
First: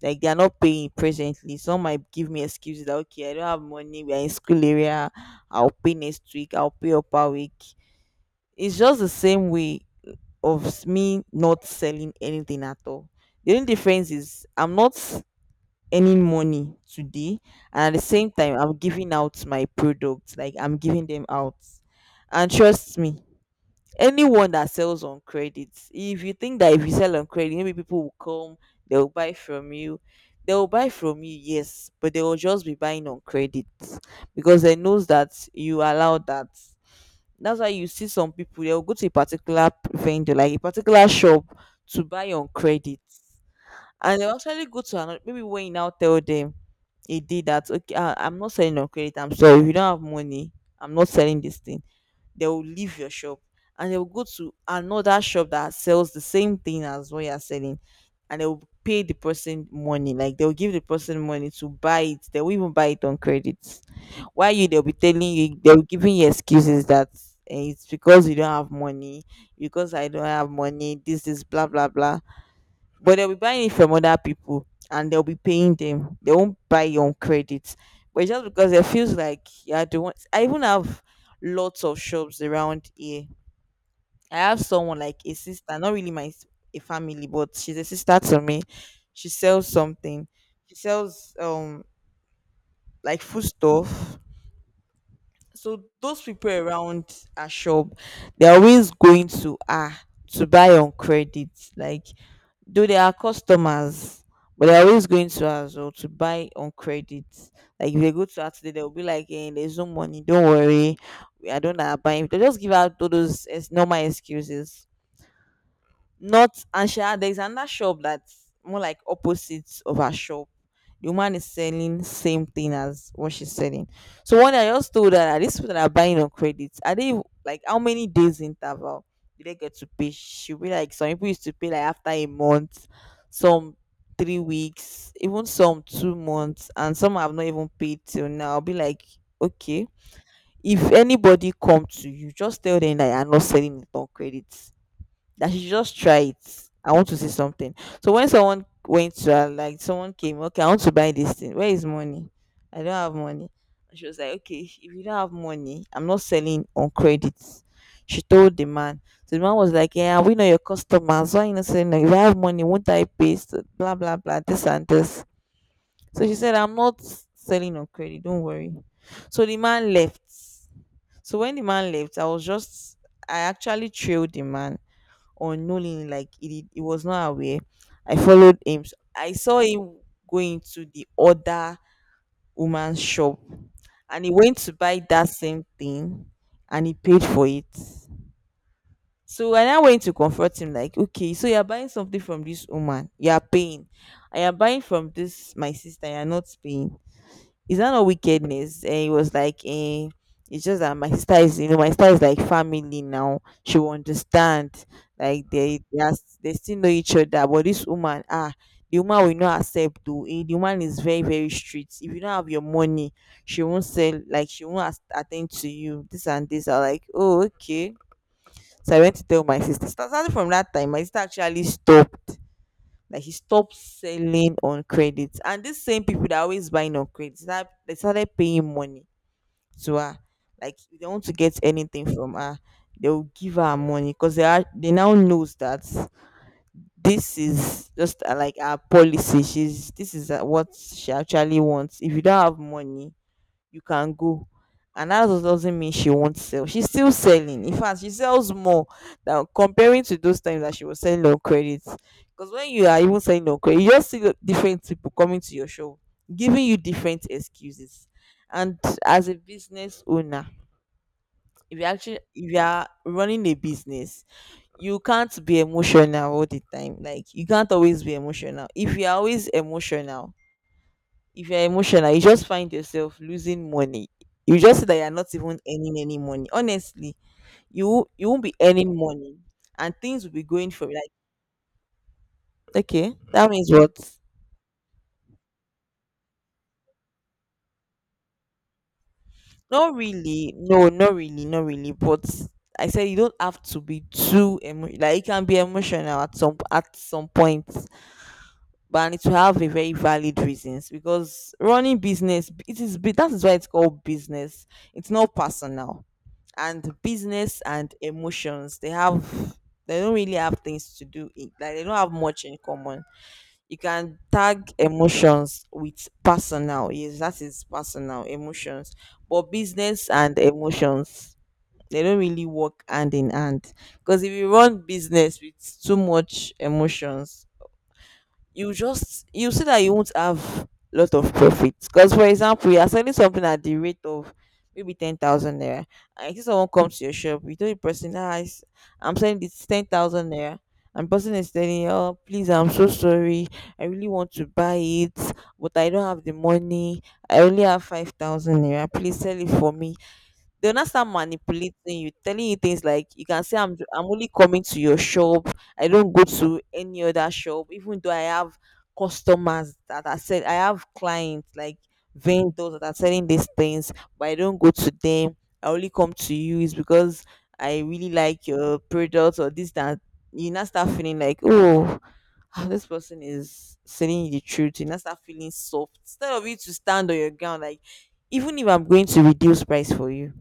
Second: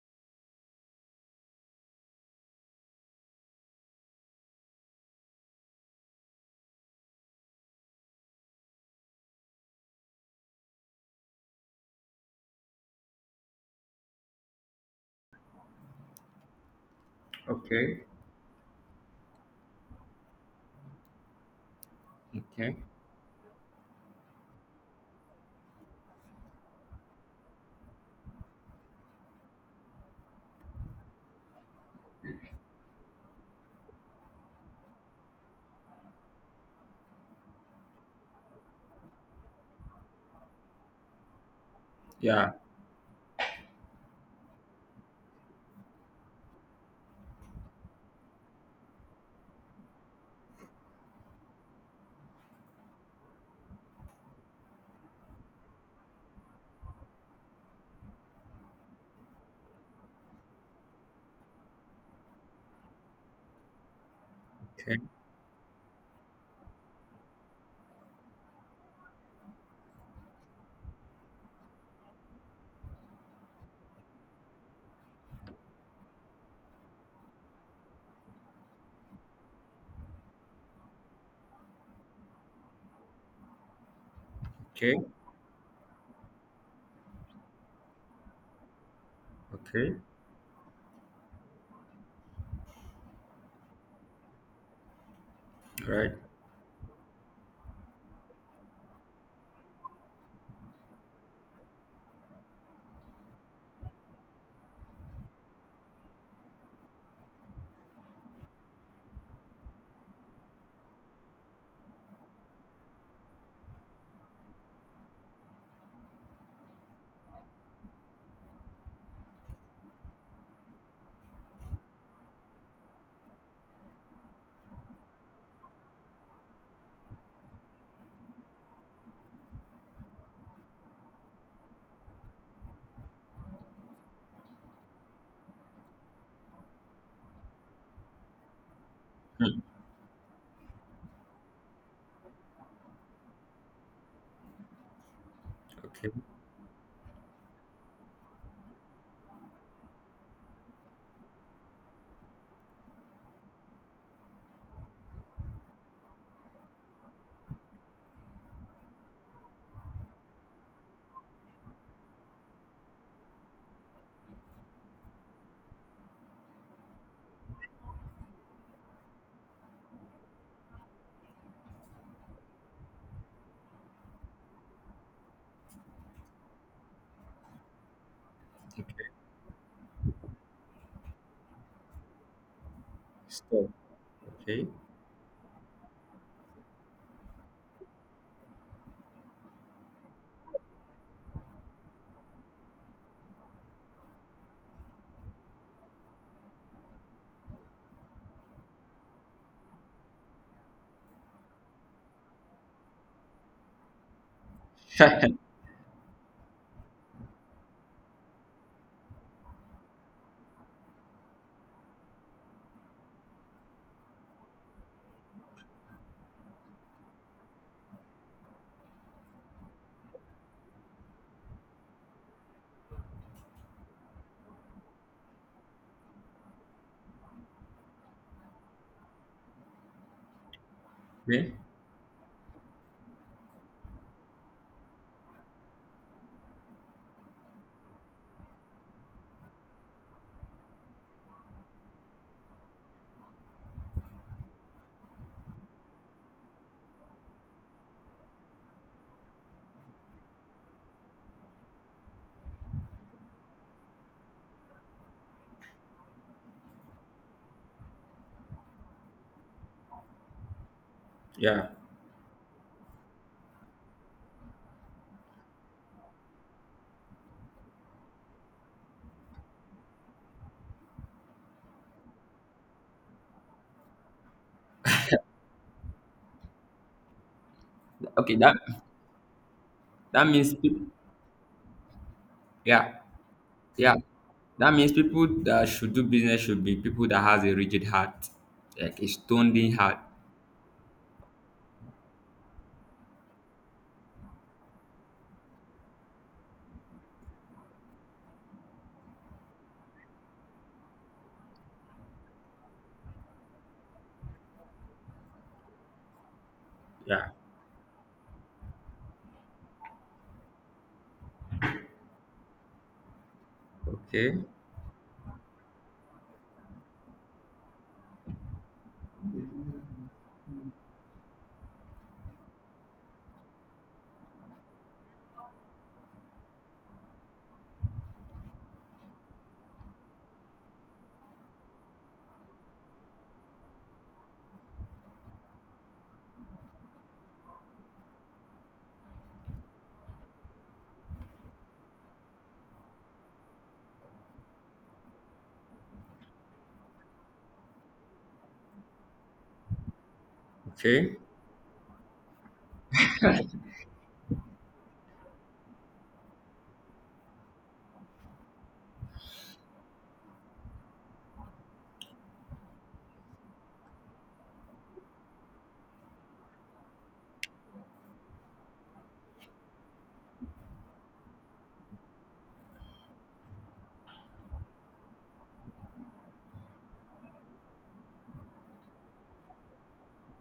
Speaker 2: Like they are not paying presently. Some might give me excuses that okay, I don't have money, we are in school area, I'll pay next week, I'll pay upper week. It's just the same way of me not selling anything at all. The only difference is I'm not earning money today, and at
Speaker 1: Okay,
Speaker 2: the same time I'm giving out my products, like I'm giving them out. And
Speaker 1: okay,
Speaker 2: trust me, anyone that sells on credit, if you think that if you sell on credit maybe people will come, they'll buy from you, they'll buy from you, yes, but they will just be buying on credit because they knows that you allow that. That's why you see some people, they'll go to a particular vendor, like a particular shop, to buy on
Speaker 1: yeah,
Speaker 2: credit, and they'll actually go to another. Maybe when you now tell them he did that, okay, I'm not selling on credit, I'm sorry, if you don't have money I'm not selling this thing, they will leave your shop and they will go to another shop that sells the same thing as what you're selling, and they will pay the person money, like they'll give the person money to buy it, they will even buy it on credit. Why you, they'll be
Speaker 1: okay,
Speaker 2: telling you, they'll giving you excuses that eh, it's because you don't have money, because I don't have money, this is blah blah blah, but they'll be buying it from other people and they'll be paying them. They won't buy you on credit, but it's just because it feels like yeah, the one. I even have lots of shops around here. I have
Speaker 1: okay,
Speaker 2: someone like a sister, not really my a family, but she's a sister to me. She sells
Speaker 1: okay,
Speaker 2: something. She sells like food stuff. So
Speaker 1: all right,
Speaker 2: those people around our shop, they're always going to buy on credit, like, though they are customers, but they're always going to us or to buy on credit. Like if they go to us today, they'll be like, hey, there's no money, don't worry. I don't know, buy. They just give out all those normal excuses. Not and she had there's another shop that's more like opposite of her shop. The woman is selling same thing as what she's selling. So one day I just told her that these people that are buying on credit, are they, like, how many days interval do they get to pay? She'll be like, some people used to pay like after a month, some 3 weeks, even some 2 months, and some have not even paid till now. I'll be like,
Speaker 1: hmm,
Speaker 2: okay. If anybody come to you, just tell them that you are not selling it on credit, that she should just
Speaker 1: okay,
Speaker 2: try it. I want to see something. So when someone went to her, like, someone came, okay, I want to buy this thing. Where is money? I don't have money. And she was like, okay, if you don't have money, I'm not selling on credit. She told the man. So the man was like, yeah, we know your customers. Why you not selling? If I have money, won't I pay? So blah blah blah. This and this. So she said, I'm not selling on credit. Don't worry. So the man left. So when the man left, I was just I actually trailed the man unknowingly, like he did, he was not aware. I followed him. So I saw him going to the other woman's shop,
Speaker 1: so,
Speaker 2: and he went
Speaker 1: okay,
Speaker 2: to buy that same thing, and he paid for it. So when I now went to confront him, like, okay, so you're buying something from this woman, you're paying. I am buying from this my sister, you're not paying. It's not a wickedness. And it was like, it's just that my sister is like family now. She will understand. Like they still know each other. But this woman, the woman will not accept though. The woman is very, very strict. If you don't have your money, she won't sell, like, she won't attend to you. This and this. I like, oh, okay. So I went to tell my sister. So, starting from that time, my sister actually stopped. Like, he stopped selling on credit. And these same people that are always buying on credit, that they started paying money to her. Like, if they want to
Speaker 1: okay,
Speaker 2: get anything from her, they will give her money, because they now knows that this is just like our policy. She's This is what she actually wants. If you don't have money, you can go, and that doesn't mean she won't sell. She's still selling. In fact, she sells more than comparing to those times that she was selling on credit, because when you are even selling on credit, you just see the different people coming to your show giving you different excuses. And as a business owner,
Speaker 1: yeah,
Speaker 2: if you are running a business, you can't be emotional all the time. Like, you can't always be emotional. If you're always emotional, if you're emotional, you just find yourself losing money. You just see that you're not even earning any money. Honestly, you
Speaker 1: okay,
Speaker 2: won't be
Speaker 1: that
Speaker 2: earning money, and things
Speaker 1: that
Speaker 2: will be
Speaker 1: means
Speaker 2: going
Speaker 1: people,
Speaker 2: from, like,
Speaker 1: yeah,
Speaker 2: okay. That means
Speaker 1: yeah,
Speaker 2: what?
Speaker 1: that means people that should do business should be people that has a rigid heart, like a stoned in
Speaker 2: Not
Speaker 1: heart,
Speaker 2: really, no, not really, not really. But I said you don't have to be like, you can be emotional at some point, but and it will have a very valid reasons, because running business, it is that is why it's called business. It's not personal. And
Speaker 1: yeah,
Speaker 2: business and emotions, they don't really have things to do in, like, they don't have much in common. You can
Speaker 1: okay,
Speaker 2: tag emotions with personal, yes, that is personal emotions. But business and emotions, they don't really work hand in hand, because if you run business with too much emotions, you see that you won't have lot of profits. Because, for example, you are selling something at the rate of maybe 10,000 naira, and you see someone comes to your shop, you tell the person, I'm selling this 10,000 naira, and person is telling you, oh please, I'm so sorry, I really want to buy it, but I don't have the money, I only have 5,000 naira, please sell it for me. They'll not start
Speaker 1: okay,
Speaker 2: manipulating you, telling you things like, you can say, I'm I'm only coming to your shop. I don't go to any other shop, even though I have customers that are said I have clients, like vendors that are selling these things, but I don't go to them. I only come to you is because I really like your product or this that. You now start feeling like, oh, this person is selling you the truth. You now start feeling soft, instead of you to stand on your ground. Like, even if I'm going to reduce price for you,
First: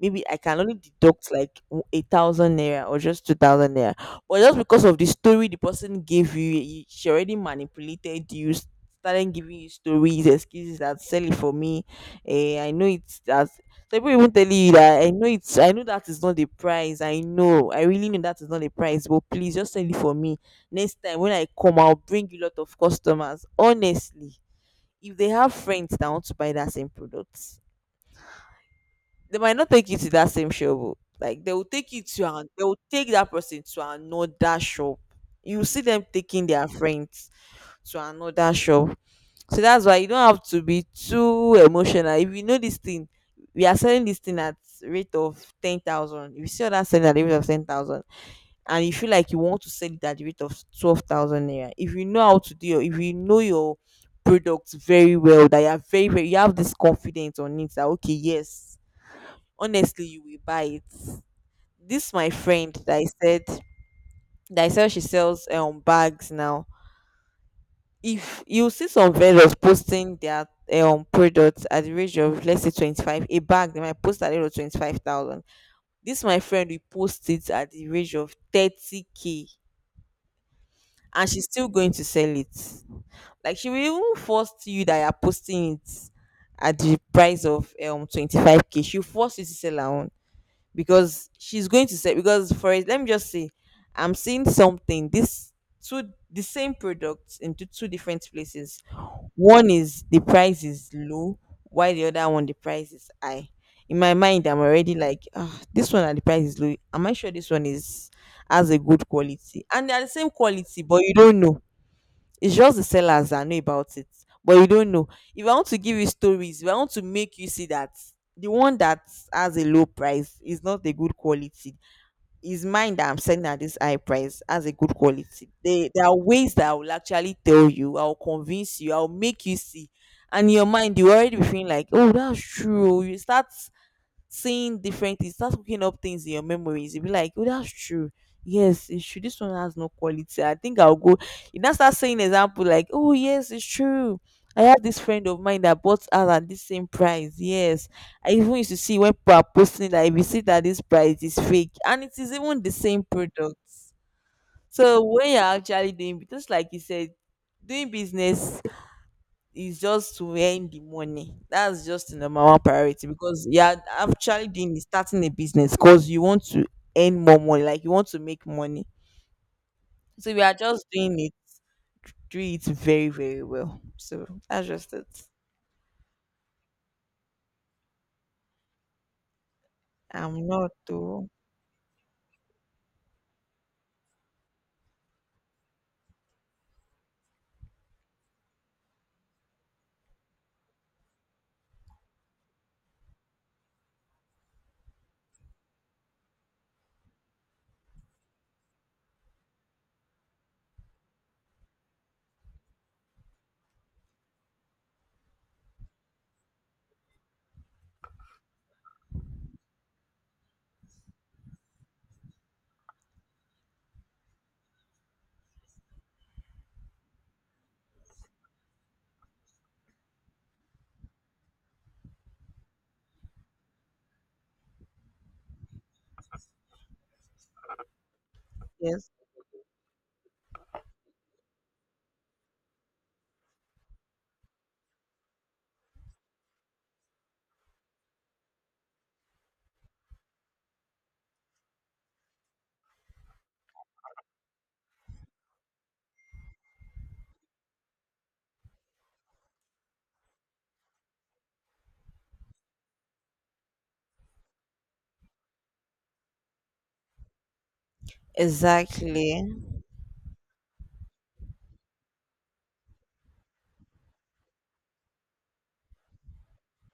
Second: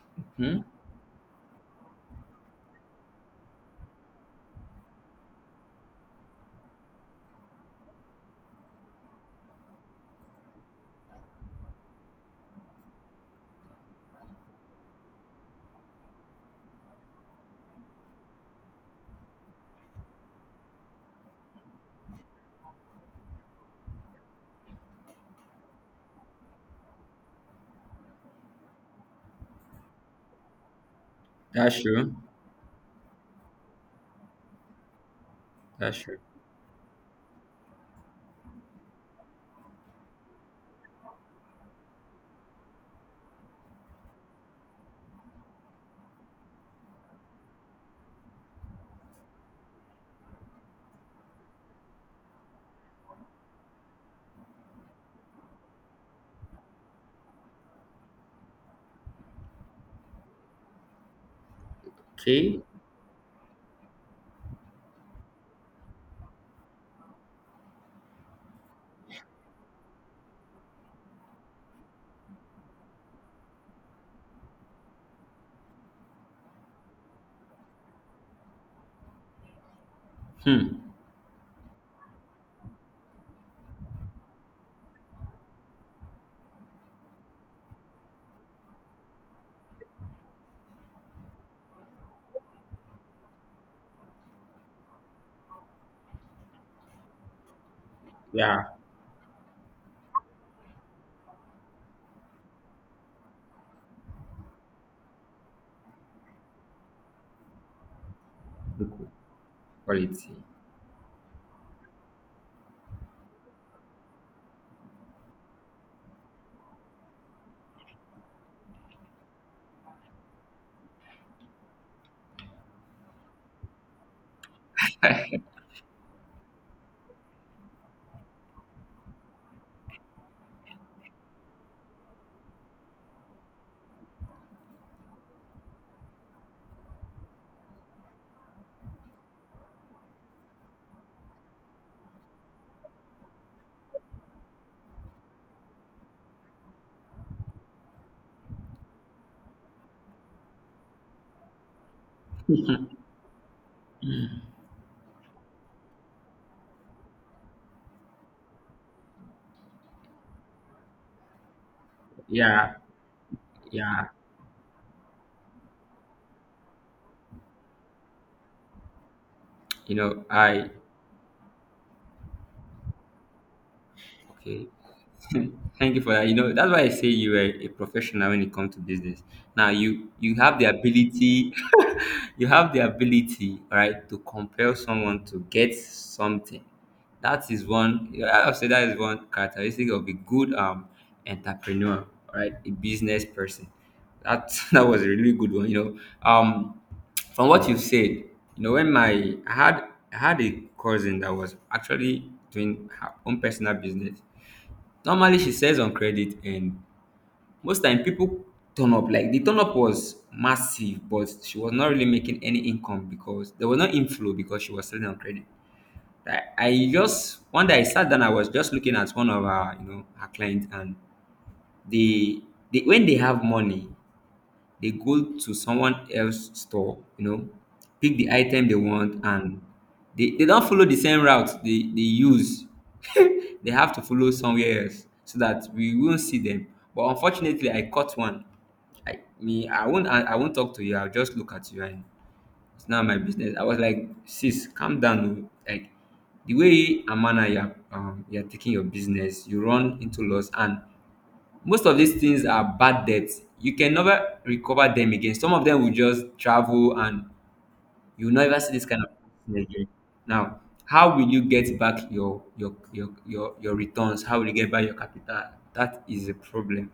Speaker 2: maybe I
Speaker 1: hmm,
Speaker 2: can only deduct like a thousand naira or just 2,000 naira. But just because of the story the person gave you, she already manipulated you, started giving you stories, excuses that sell it for me. I know it's that some people even tell you that I know that is not the price. I really know that is not the price, but please just sell it for me. Next time when I come, I'll bring you a lot of customers. Honestly, if they have friends that want to buy that same product, they might not take you to that same shop. Oh. Like, they will
Speaker 1: that's
Speaker 2: take you
Speaker 1: true,
Speaker 2: to an, they will take that person to another shop. You see
Speaker 1: that's
Speaker 2: them
Speaker 1: true,
Speaker 2: taking their friends to another shop. So that's why you don't have to be too emotional. If you know this thing, we are selling this thing at rate of 10,000. If you see that selling at the rate of 10,000, and you feel like you want to sell it at the rate of 12,000 naira, if you know how to do your, if you know your product very well, that you are very, very, you have this confidence on it that, okay, yes, honestly you will buy it. This my
Speaker 1: okay,
Speaker 2: friend that I said she sells bags. Now, if you see some vendors posting their products at the range of, let's say, 25 a bag, they might post at the rate of 25,000. This my friend we post it at the range of 30k,
Speaker 1: hmm,
Speaker 2: and she's still going to sell it. Like, she will even force you that you're posting it at the price of 25k, she'll force you to sell her own. Because she's going to say, because for it, let me just say, I'm seeing something, this two, the same product into two different
Speaker 1: yeah,
Speaker 2: places. One is the price is low, while the other one the price is high. In my mind, I'm already like, this one at the price is low, am I sure this one is has a
Speaker 1: good
Speaker 2: good quality? And they are the
Speaker 1: quality,
Speaker 2: same quality, but you don't know. It's just the sellers that know about it, but you don't know. If I want to give you stories, if I want to make you see that the one that has a low price is not a good quality, is mine that I'm selling at this high price has a good quality. There are ways that I will actually tell you, I'll convince you, I'll make you see. And in your mind, you already be feeling like, oh, that's true. You start seeing different things, start hooking up things in your memories. You'll be like, oh, that's true. Yes, it's true. This one has no quality. I think I'll go. You now start saying example like, oh, yes, it's true. I have this friend of mine that bought us at this same price. Yes. I even used to see when people are posting that, if you see that this price is fake, and it is even the same product. So when you're actually doing, just like you said, doing business is just to earn the money. That's just the number one
Speaker 1: yeah,
Speaker 2: priority, because you are
Speaker 1: yeah,
Speaker 2: actually doing is starting a business because you want to earn more money, like you want to make money.
Speaker 1: you know,
Speaker 2: So we are
Speaker 1: I,
Speaker 2: just doing it, do it very, very well. So that's
Speaker 1: okay,
Speaker 2: just it.
Speaker 1: thank you for that. You know, that's why I say you are a professional when it comes to business. Now you
Speaker 2: I'm
Speaker 1: have the
Speaker 2: not too.
Speaker 1: ability, you have the ability, all right, to compel someone to get something. That is one. I'll say that is one characteristic of a good entrepreneur, all right, a business person. That that was a really good one. You know, from what you've said, you know, when my I had a cousin that was actually doing her own personal business. Normally she sells on credit, and most time people turn up, like the turn up was massive, but she was not really making any income because there was no inflow because she was selling on credit. I just one day I sat down, I was just looking at one of her, you know, her clients, and they, they when they have money they go to someone else's store, you know, pick the item they
Speaker 2: Yes.
Speaker 1: want, and they don't follow the same route they use. They have to follow somewhere else so that we won't see them. But unfortunately, I caught one. I me, I won't talk to you. I'll just look at you, and it's not my business. I was like, sis, calm down. Oh. Like the way Amana, you're taking your business, you run into loss, and most of these things are bad debts. You can never recover them again. Some of them will just travel and you'll never see this kind of
Speaker 2: Exactly.
Speaker 1: thing again. Now, how will you get back your returns? How will you get back your capital? That is a problem.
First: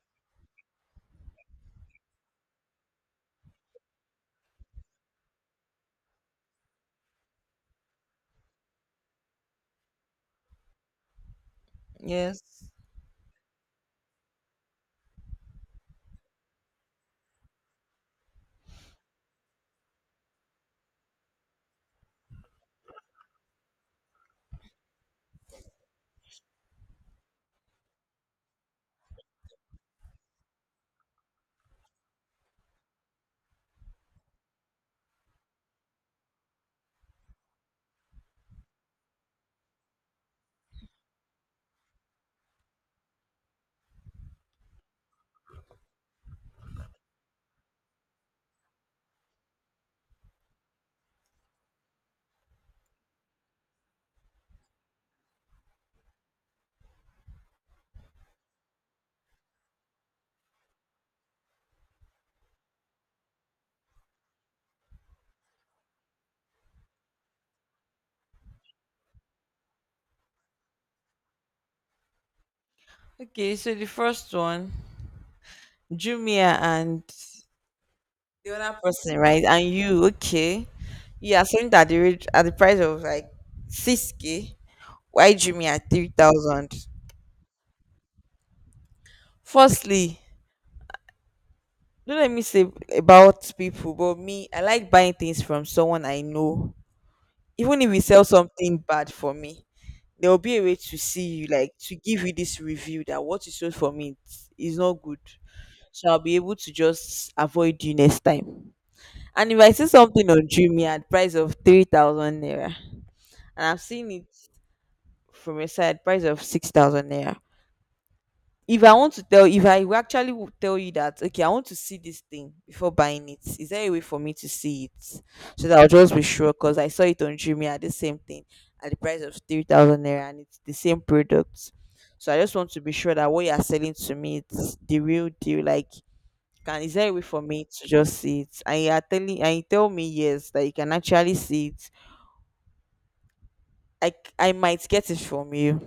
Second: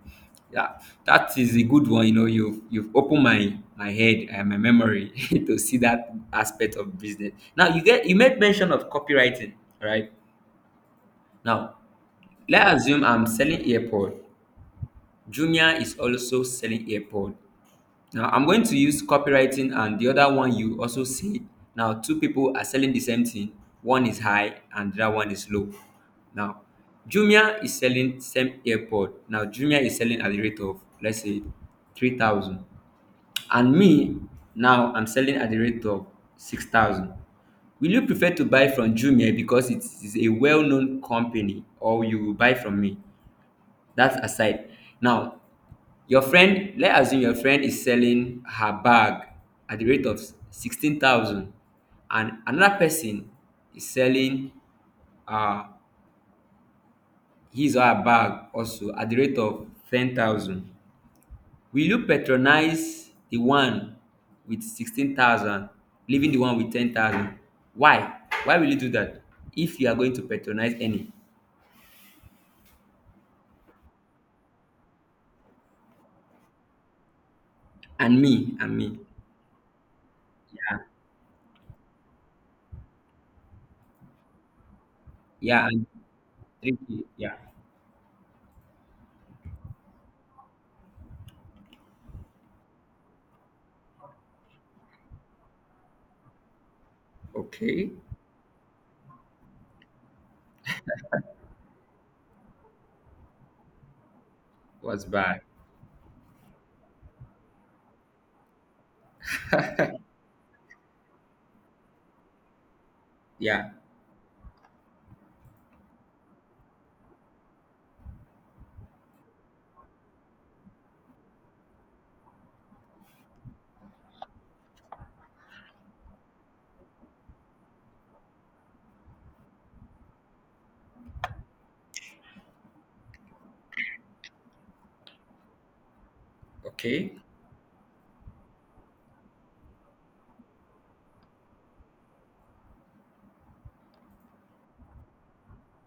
Speaker 1: Yeah, that is a good one. You know, you've opened my my head and my memory to see that aspect of business. Now you made mention of copywriting, right? Now
Speaker 2: Yes.
Speaker 1: let's assume I'm selling earpod. Jumia is also selling AirPod. Now I'm going to use copywriting, and the other one you also see. Now two people are selling the same thing. One is high and the other one is low. Now Jumia is selling same AirPod. Now Jumia is selling at the rate of let's say 3,000. And me now I'm selling at the rate of 6,000. Will you prefer to buy from Jumia because it is a well-known company or you will buy from me? That aside. Now, your friend, let's assume your friend is selling her bag at the rate of 16,000, and another person is selling uh, his or her bag also at the rate of 10,000. Will you patronize the one with 16,000, leaving the one with 10,000? Why? Why will you do that if you are going to patronize any?
Speaker 2: Okay, so the first one, Jumia and
Speaker 1: And
Speaker 2: the
Speaker 1: me, and
Speaker 2: other
Speaker 1: me.
Speaker 2: person, right? And you, okay, you are selling at the rate, at the price of like 6k. Why do
Speaker 1: Yeah,
Speaker 2: me
Speaker 1: and
Speaker 2: at 3,000?
Speaker 1: three K. Yeah.
Speaker 2: Firstly, don't let me say about people, but me, I like buying things from someone I know. Even
Speaker 1: Okay.
Speaker 2: if you sell something bad for me, there will be a way to see you, like to give you this review that what you sold for me is not
Speaker 1: What's
Speaker 2: good.
Speaker 1: bad?
Speaker 2: So I'll be able to just avoid you next time. And if I see something on Jumia at price of 3,000 naira, and
Speaker 1: Yeah.
Speaker 2: I'm seeing it from a side price of 6,000 naira. If I want to tell, if I will actually tell you that, okay, I want to see this thing before buying it. Is there a way for me to see it so that I'll just be sure? Because I saw it on Jumia, the same thing at the price of 3,000 naira, and it's the same product. So I just want to be sure that what you are selling to me it's the real deal. Like, can is there a
Speaker 1: Okay.
Speaker 2: way for me to just see it? And you are telling, and you tell me yes that you can actually see it. I might get it from you,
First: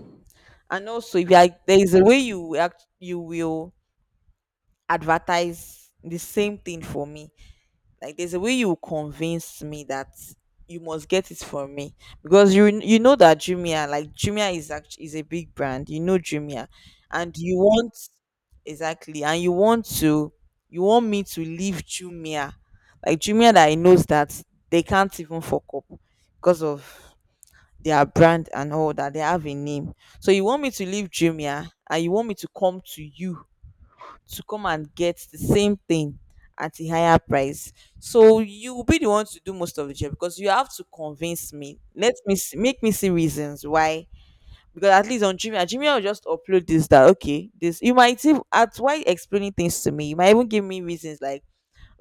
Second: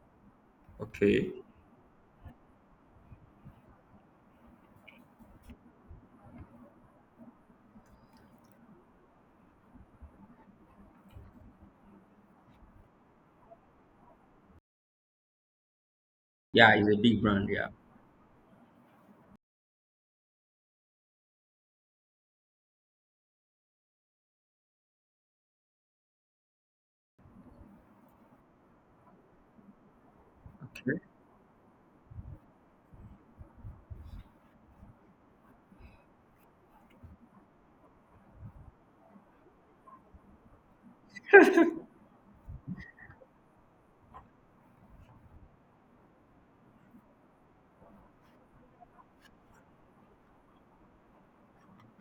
Speaker 2: and also
Speaker 1: Okay.
Speaker 2: if you are, there is a way you will advertise the same thing for me, like there's a way you convince me that you must get it from me, because you know that Jumia, like Jumia is actually is a big brand, you know Jumia,
Speaker 1: Yeah, it's a big
Speaker 2: and
Speaker 1: brand.
Speaker 2: you
Speaker 1: Yeah.
Speaker 2: want, exactly, and you want to, you want me to leave Jumia, like Jumia that I knows that they can't even fuck up because of their brand, and all that, they have a name. So you want me to
Speaker 1: Okay.
Speaker 2: leave Jumia and you want me to come to you, to come and get the same thing at a higher price. So you will be the one to do most of the job, because you have to convince me, let me see, make me see reasons why, because at least on Jumia, Jumia will just upload this that okay, this, you might even at why explaining things to me, you might even give me reasons like,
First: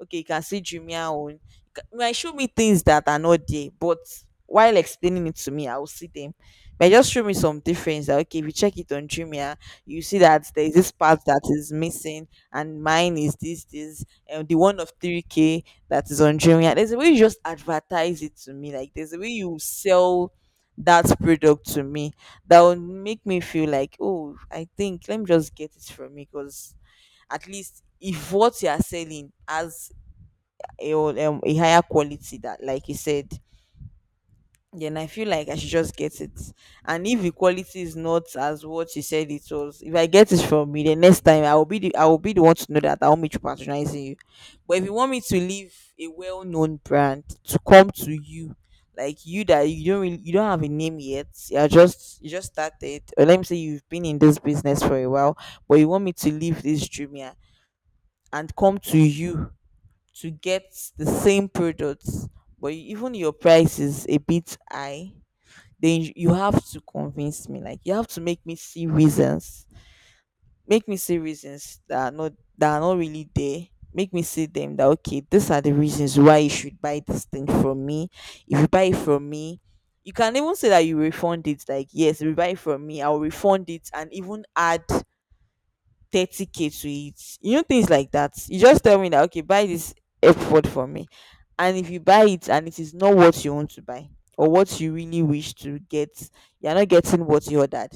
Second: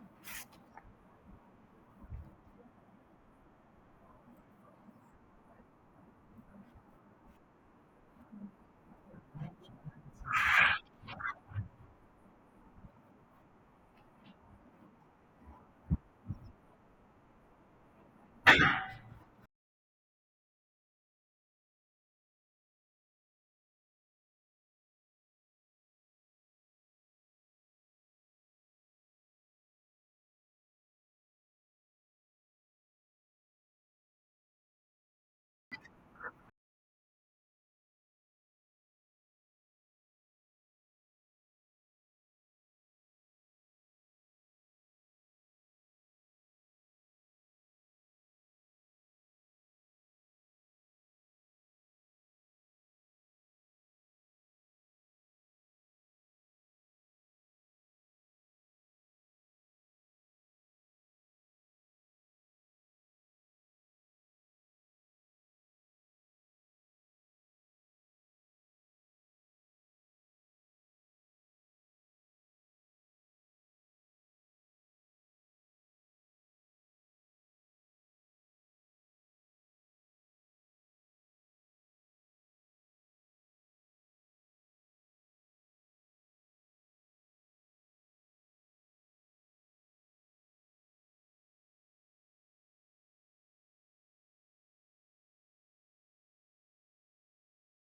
Speaker 2: okay, you can see Jumia own. You might show me things that are not there, but while explaining it to me I will see them, but just show me some difference that okay, if you check it on Jumia you see that there is this part that is missing and mine is this, and the one of 3k that is on Jumia, there's a way you just advertise it to me, like there's a way you sell that product to me that will make me feel like, oh, I think let me just get it from me, because at least if what you are selling has a higher quality that like you said, then I feel like I should just get it. And if the quality is not as what you said it was, if I get it from you, the next time I will be the I will be the one to know that I want me to patronize you. But if you want me to leave a well-known brand to come to you, like you that you don't really, you don't have a name yet, you're just, you just started, or let me say you've been in this business for a while, but you want me to leave this Jumia and come to you to get the same products, but even your price is a bit high, then you have to convince me. Like you have to make me see reasons, make me see reasons that are not, that are not really there. Make me see them that okay, these are the reasons why you should buy this thing from me. If you buy it from me, you can even say that you refund it. Like yes, if you buy it from me, I'll refund it and even add 30k to it, you know, things like that. You just tell me that okay, buy this airpod for me, and if you buy it and it is not what you want to buy or what you really wish to get, you're not getting what you ordered,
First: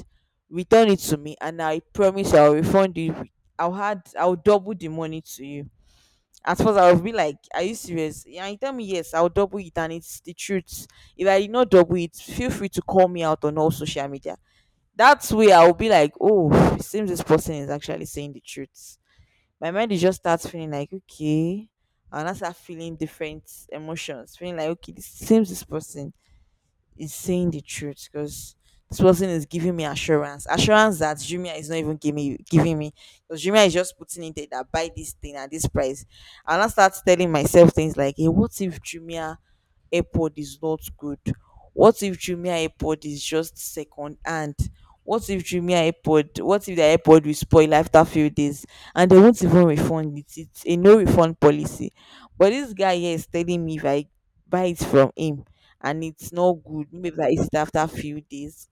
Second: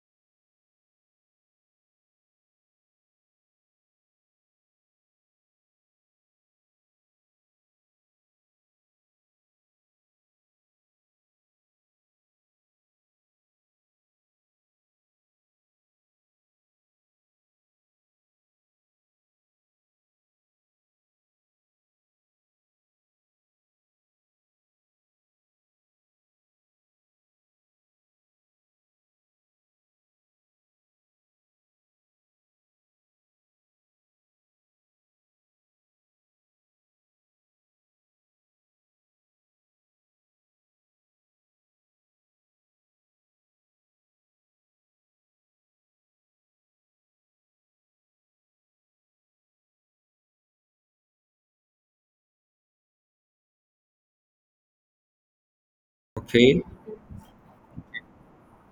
Speaker 2: return it to me and I promise you I'll refund you, I'll double the money to you. At first I was be like, are you serious? Yeah, you tell me yes, I'll double it and it's the truth. If I did not double it, feel free to call me out on all social media. That's way I'll be like, oh, it seems this person is actually saying the truth. My mind is just starts feeling like, okay. And I start feeling different emotions, feeling like, okay, this seems this person is saying the truth, because this person is giving me assurance that Jumia is not even giving me, because Jumia is just putting it there that buy this thing at this price, and I start telling myself things like, hey, what if Jumia airpod is not good? What if Jumia airpod is just second hand? What if Jumia airpod, what if the airpod will spoil after few days and they won't even refund it, it's a no refund policy? But this guy here is telling me if I buy it from him and it's not
Speaker 1: Okay.
Speaker 2: good, maybe like it's after a few days,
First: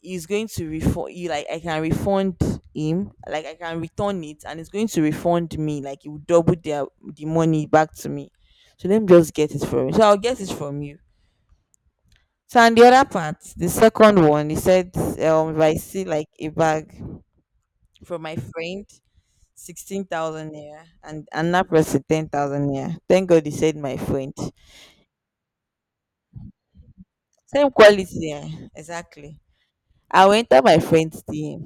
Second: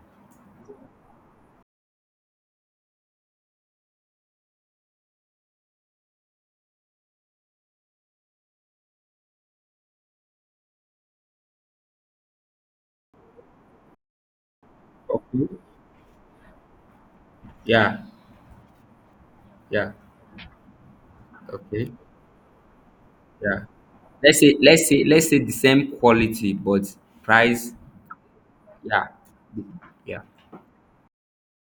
Speaker 2: he's going to refund you, like I can refund him, like I can return it and it's going to refund me, like he will double the money back to me. So let me just get it from you, so I'll get it from you. So, and the other part, the second one he said,
Speaker 1: Okay.
Speaker 2: if I see like a bag
Speaker 1: Yeah.
Speaker 2: from my friend
Speaker 1: Yeah.
Speaker 2: 16,000 naira and another
Speaker 1: Okay.
Speaker 2: person 10,000 naira, thank god he
Speaker 1: Yeah.
Speaker 2: said my friend.
Speaker 1: Let's say let's say let's say the same quality but
Speaker 2: Same
Speaker 1: price.
Speaker 2: quality, eh,
Speaker 1: Yeah.
Speaker 2: exactly.
Speaker 1: Yeah.
Speaker 2: I went to my friend's DM.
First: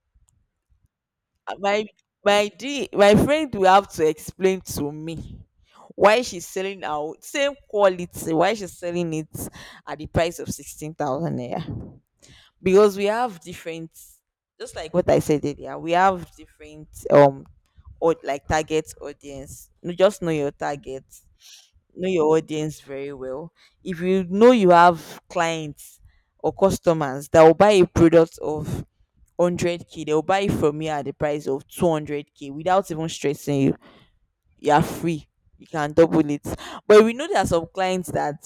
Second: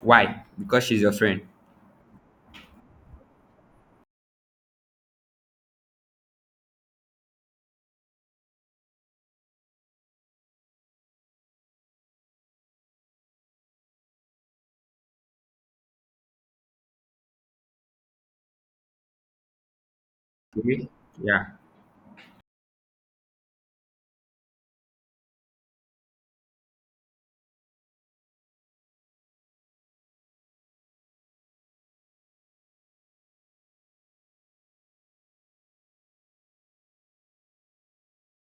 Speaker 1: Why? Because she's your friend.
Speaker 2: My my d my friend will have to explain to me why she's selling out same quality, why she's selling it at the price of 16,000 naira, because we have different, just like what I said earlier, we have different, or like target audience. No, just know your
Speaker 1: Okay.
Speaker 2: target,
Speaker 1: Yeah.
Speaker 2: know your audience very well. If you know you have clients or customers that will buy a product of 100k, they'll buy it from you at the price of 200k without even stressing you, you are free, you can double it. But we know there are some clients that,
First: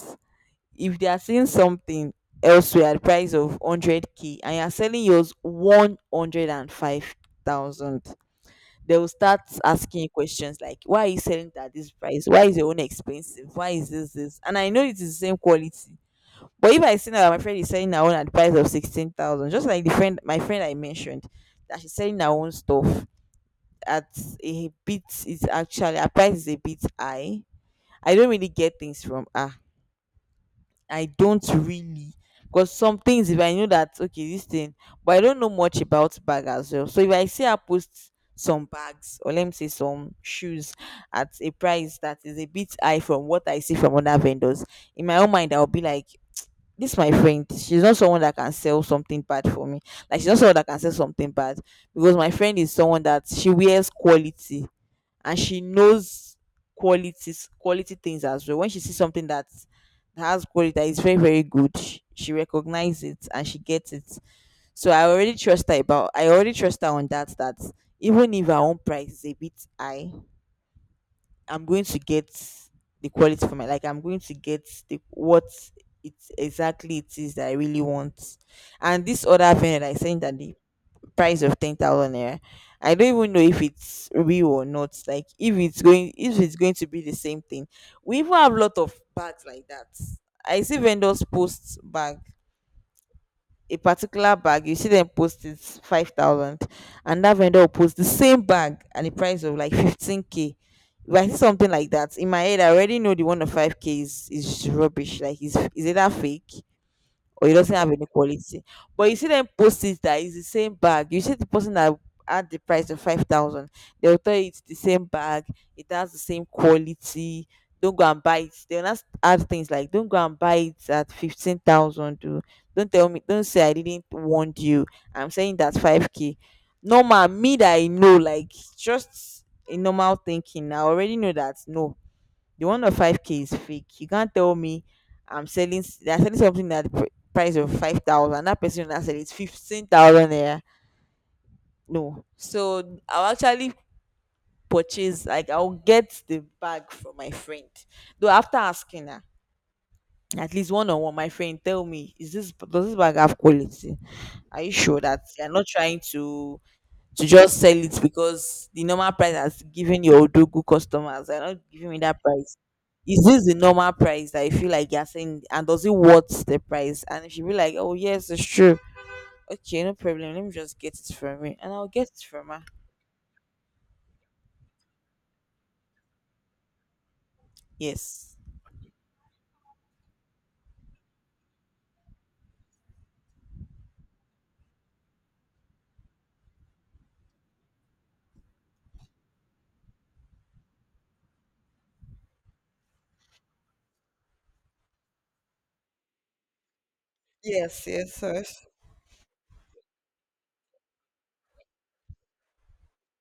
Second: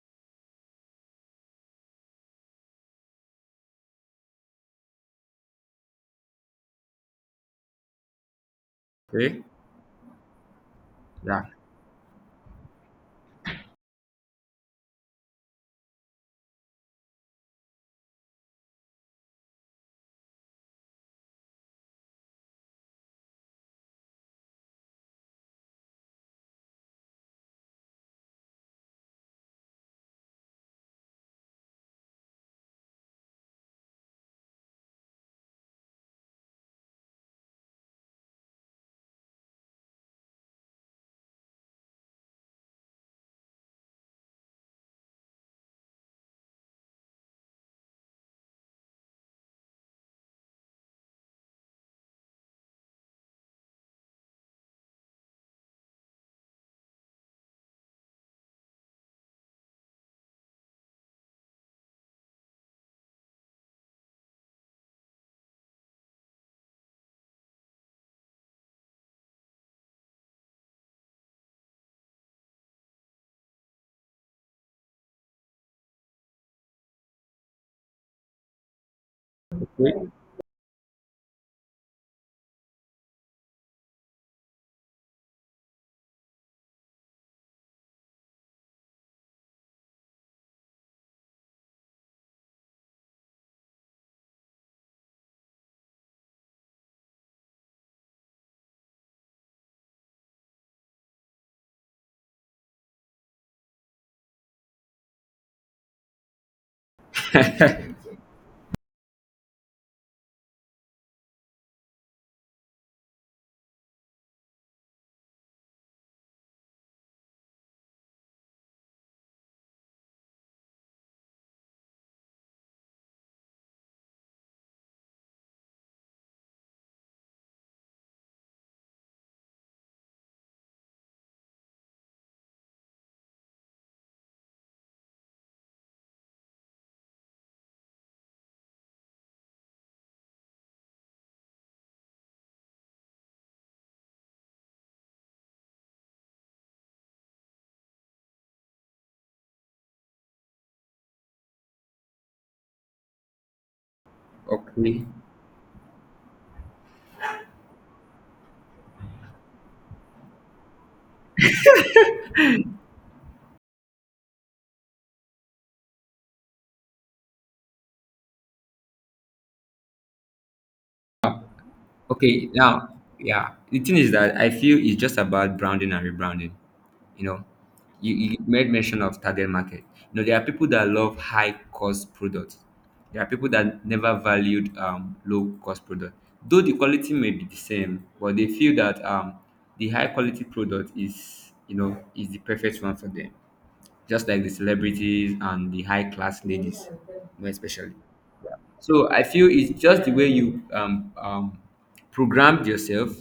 Speaker 2: if they are seeing something elsewhere at the price of 100k and you're selling yours 105,000, they will start
Speaker 1: Okay.
Speaker 2: asking you questions like, why are you
Speaker 1: Yeah.
Speaker 2: selling it at this price? Why is your own expensive? Why is this? And I know it is the same quality. But if I see now that my friend is selling her own at the price of 16,000, just like the friend, my friend I mentioned, that she's selling her own stuff at a bit, is actually her price is a bit high. I don't really get things from her. I don't really, because some things if I know that okay this thing, but I don't know much about bag as well. So if I see her post some bags, or let me say some shoes, at a price that is a bit high from what I see from other vendors, in my own mind I'll be like, this my friend, she's not someone that can sell something bad for me, like she's not someone that can sell something bad, because my friend is someone that she wears quality, and she knows qualities quality things as well. When she sees something that has quality that is very very good, she recognizes it and she gets it. So I already trust her about, I already trust her on that, that even if her own price is a bit high, I'm going to get the quality for my, like I'm going to get the what it exactly it is that I really want. And this other vendor that is
Speaker 1: Okay.
Speaker 2: saying that the price of 10,000 naira, I don't even know if it's real or not. Like if it's going, if it's going to be the same thing. We even have a lot of bags like that. I see vendors post bags, a particular bag, you see them post it's 5,000, and that vendor will post the same bag and the price of like 15k. If I see something like that, in my head I already know the one of 5k is rubbish, like is either fake, or it doesn't have any quality. But you see them post it that it's the same bag. You see the person that had the price of 5,000, they'll tell you it's the same bag, it has the same quality. Don't go and buy it. They'll not add things like don't go and buy it at 15,000. Do Don't tell me, don't say I didn't warn you. I'm saying that's 5K. No ma me that I know, like just a normal thinking. I already know that no, the one of 5K is fake. You can't tell me They're selling something at the price of 5,000. That person that selling is 15,000. Yeah, no. So I'll actually purchase. Like I'll get the bag from my friend. Though after asking her, at least one on one, my friend tell me, is this does this bag have quality? Are you sure
Speaker 1: Okay.
Speaker 2: that you're not trying to just sell it because the normal price has given your odogu customers are not giving me that price. Is this the normal price that you feel like you're saying and does it worth the price? And if you be like, oh yes, it's true. Okay, no problem. Let me just get it from you and I'll get it from
Speaker 1: Okay.
Speaker 2: her.
Speaker 1: Now, yeah. The thing is that I feel it's just about branding and rebranding. You know, you,
Speaker 2: Yes.
Speaker 1: you made mention of target market. You know, there are people that love high cost products. There are people that never valued low cost product. Though the quality may be the same, but they feel that the high quality product is, you know, is the perfect one for them. Just like the celebrities and the high class ladies, more
Speaker 2: Yes,
Speaker 1: especially.
Speaker 2: yes, yes.
Speaker 1: So I feel it's just the way you programmed yourself,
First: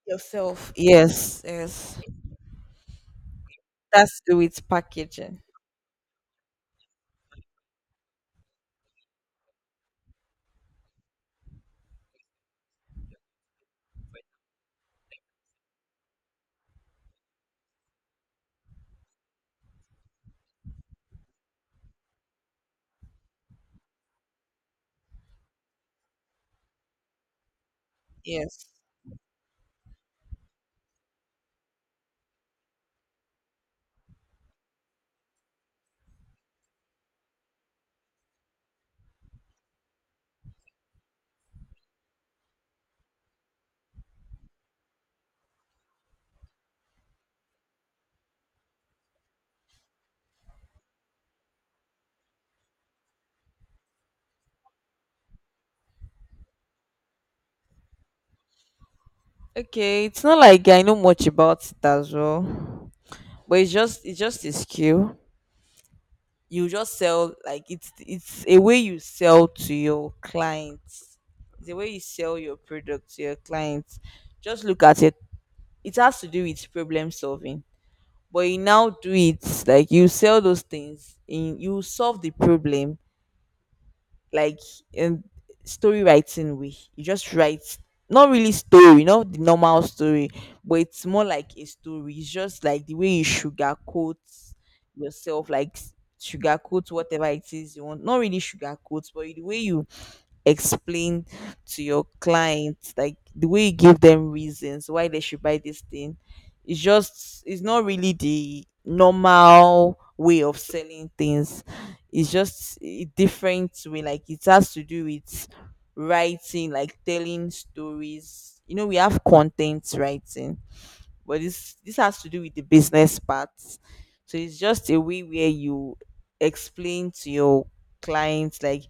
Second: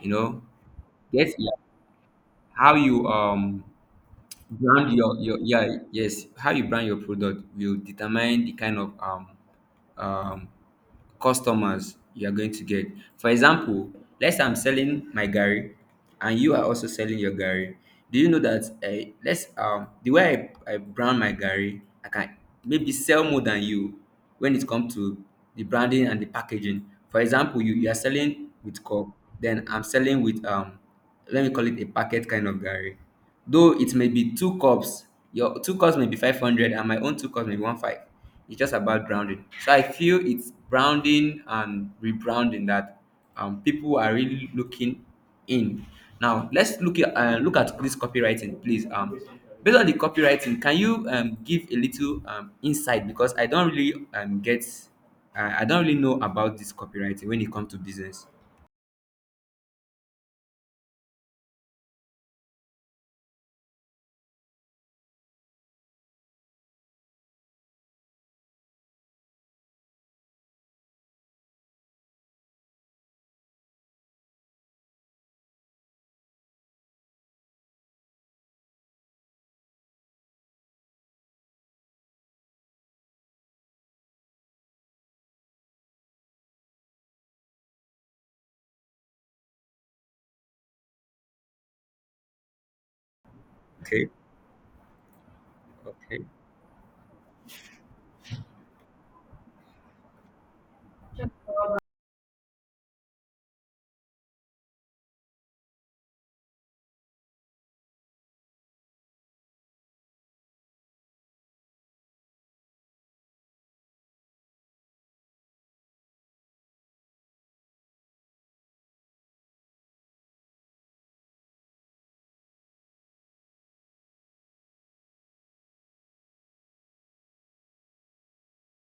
Speaker 1: you know,
Speaker 2: Yourself.
Speaker 1: get
Speaker 2: Yes,
Speaker 1: like,
Speaker 2: yes.
Speaker 1: how you
Speaker 2: That's the way it's
Speaker 1: brand your
Speaker 2: packaging.
Speaker 1: yeah, yes, how you brand your product will determine the kind of um customers you are going to get. For example, let's say I'm selling my gary, and you are also selling your gary. Do you know that let's the way I brand my gary, I can maybe sell more than you when it comes to the branding and the packaging. For example, you are selling
Speaker 2: Yes.
Speaker 1: with coke, then I'm selling with let me call it a packet kind of garri. Though it may be two cups, your two cups may be 500 and my own two cups may be one five. It's just about grounding. So I feel it's branding and rebranding that people are really looking in. Now let's look at this copywriting, please. Based on the copywriting, can you give a little insight because I don't really I don't really know about this copywriting when it comes to business.
Speaker 2: Okay, it's not like I know much about it as well. But it's just a skill. You just sell like it's a way you sell to your clients. It's a way you sell your product to your clients. Just look at it. It has to do with problem solving, but you now do it like you sell those things in you solve the problem, like um, story writing way. You just write, not really story, not the normal story, but it's more like a story. It's just like the way you
Speaker 1: Okay,
Speaker 2: sugarcoat yourself, like
Speaker 1: okay,
Speaker 2: sugarcoat whatever it is you want. Not really sugarcoat, but the way you explain to your clients, like the way you give them reasons why they should buy this thing. It's just it's not really the normal way of selling things. It's just a different way, like it has to do with writing like telling stories. You know we have content writing, but this has to do with the business part. So it's just a way where you explain to your clients, like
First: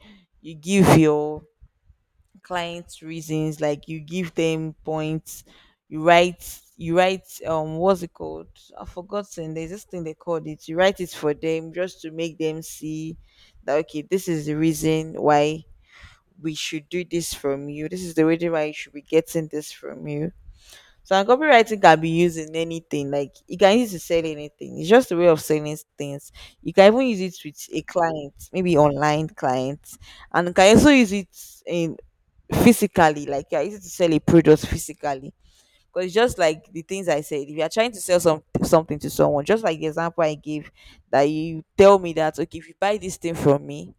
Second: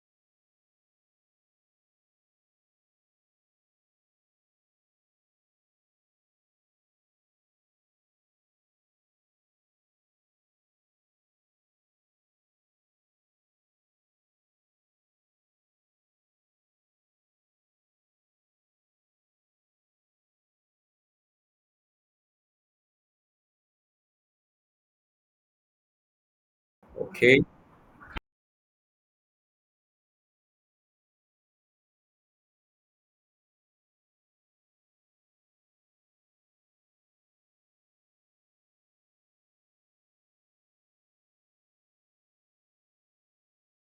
Speaker 2: you give your clients reasons, like you give them points. You write, you write what's it called, I've forgotten, there's this thing they called it, you write it for them just to make them see that okay, this is the reason why we should do this from you, this is the reason why you should be getting this from you. So, and copywriting can be used in anything, like you can use it to sell anything. It's just a way of selling things. You can even use it
Speaker 1: okay,
Speaker 2: with a client, maybe online clients, and you can also use it in physically, like you're easy to sell a product physically, because it's just like the things I said. If you're trying to sell some something to someone, just like the example I gave, that you tell me that okay, if you buy this thing from me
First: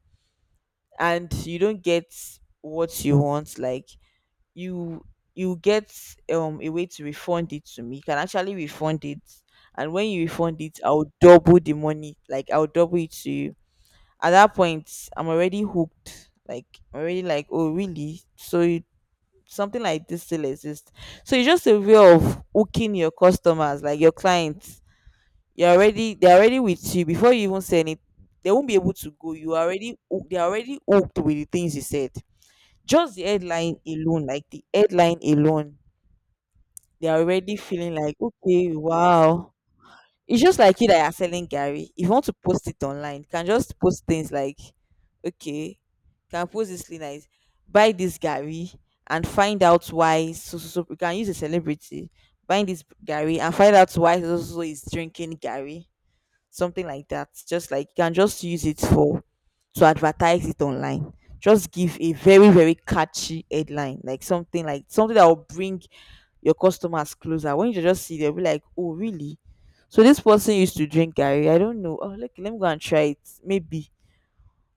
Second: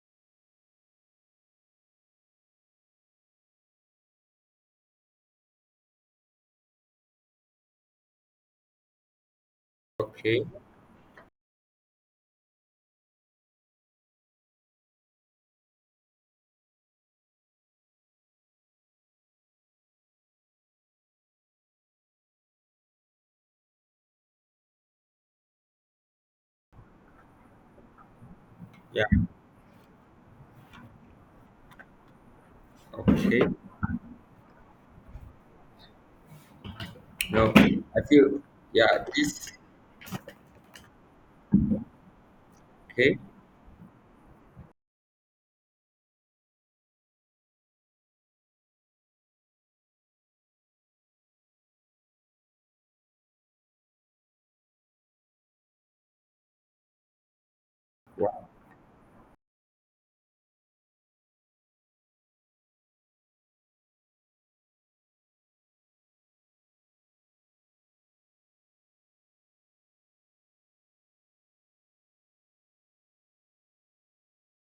Speaker 2: and you don't get what you want, like you you get a way to refund it to me, you can actually refund it, and when you
Speaker 1: okay.
Speaker 2: refund it, I'll double the money, like I'll double it to you. At that point I'm already hooked, like I'm already like oh really, so you something like this still exists. So it's just a way of hooking your customers, like your clients. You're already They're already with you before you even say anything. They won't be able
Speaker 1: Yeah,
Speaker 2: to go. They're already hooked with the things you said. Just the
Speaker 1: okay.
Speaker 2: headline alone, like the headline alone, they're
Speaker 1: No,
Speaker 2: already feeling
Speaker 1: I
Speaker 2: like,
Speaker 1: feel,
Speaker 2: okay,
Speaker 1: yeah, this,
Speaker 2: wow. It's just like you that are selling Gary. If you want to post it
Speaker 1: okay.
Speaker 2: online, you can just post things like, okay, can post this thing like buy this Gary and find out why so so so. You can use a celebrity, buy this Gary and find out why so so so is drinking Gary, something like that. Just like you can just use it for to advertise it online. Just give a very very catchy headline, like something that will bring your customers closer. When you just see, they'll be like oh really, so this person used to drink Gary, I don't know, oh look, let me go and try it maybe.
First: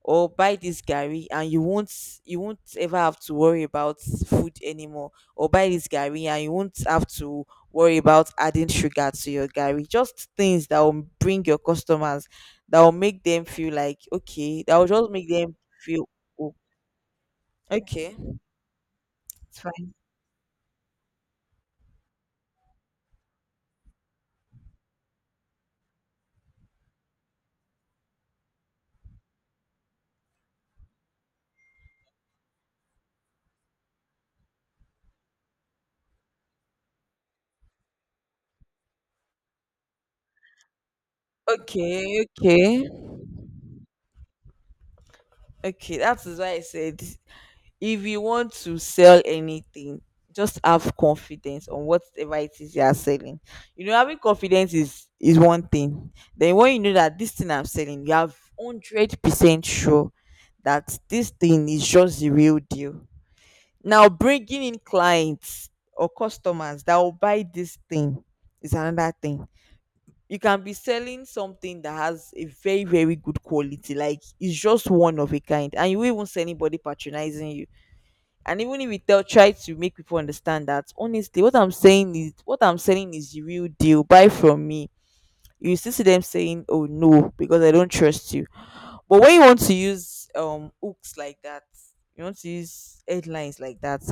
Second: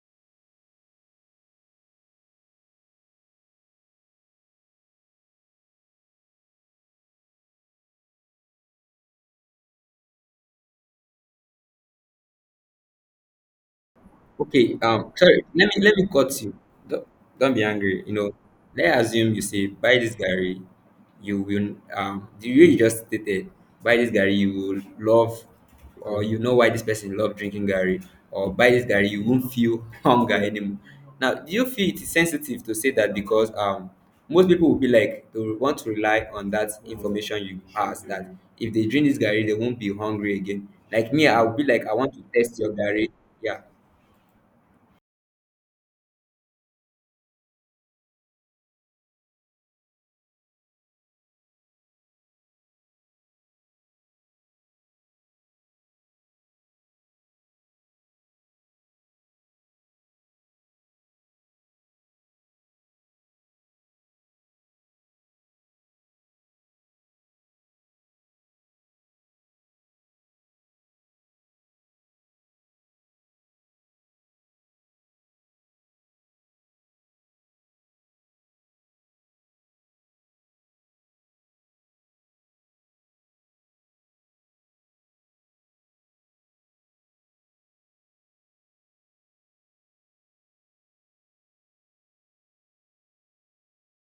Speaker 2: Or buy this gari and you won't, you won't ever have to worry about food anymore, or buy this gari and you won't have to worry about adding sugar to your gari. Just things that will bring your customers, that will make them feel like okay,
Speaker 1: Okay,
Speaker 2: that will just make
Speaker 1: sorry,
Speaker 2: them
Speaker 1: let me
Speaker 2: feel.
Speaker 1: cut you.
Speaker 2: Oh,
Speaker 1: Don't, don't be angry. You
Speaker 2: okay,
Speaker 1: know, let's assume you
Speaker 2: it's
Speaker 1: say
Speaker 2: fine.
Speaker 1: buy this Gary, you will the way you just stated, buy this Gary, you will love, or you know why this person love drinking Gary, or buy this Gary, you won't feel hunger anymore. Now, do you feel it is sensitive to say that because most people will be like they will want to rely on that information you pass, that if they drink this Gary, they won't be hungry again. Like me, I'll be like, I want to
Speaker 2: Okay,
Speaker 1: test your
Speaker 2: okay,
Speaker 1: Gary. Yeah.
Speaker 2: okay, that is why I said, if you want to sell anything, just have confidence on whatever it is you are selling. You know, having confidence is one thing. Then when you know that this thing I'm selling, you have 100% sure that this thing is just the real deal. Now bringing in clients or customers that will buy this thing is another thing. You can be selling something that has a very very good quality, like it's just one of a kind, and you won't even see anybody patronizing you. And even if we tell try to make people understand that honestly what I'm saying is what I'm selling is the real deal, buy from me, you still see them saying oh no, because I don't trust you. But when you want to use hooks like that, you want to use headlines like that.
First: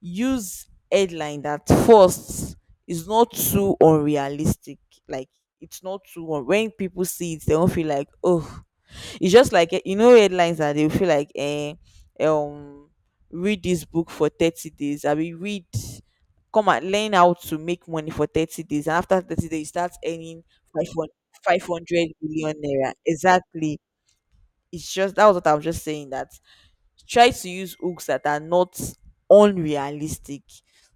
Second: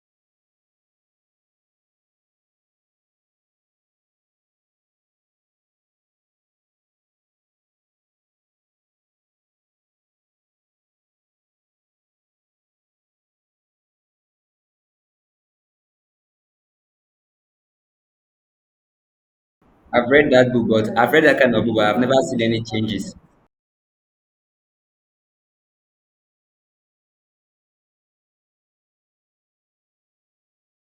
Speaker 2: Use headline that first is not too unrealistic, like it's not too un- when people see it they don't feel like oh, it's just like eh, you know, headlines that they feel like eh, um read this book for 30 days. I mean, read come and learn how to make money for 30 days and after 30 days you start earning 500,
Speaker 1: I've read that kind of book, but I've
Speaker 2: 500
Speaker 1: never seen
Speaker 2: million
Speaker 1: any
Speaker 2: naira
Speaker 1: changes.
Speaker 2: exactly. It's just that was what I was just saying, that try to use hooks that are not unrealistic,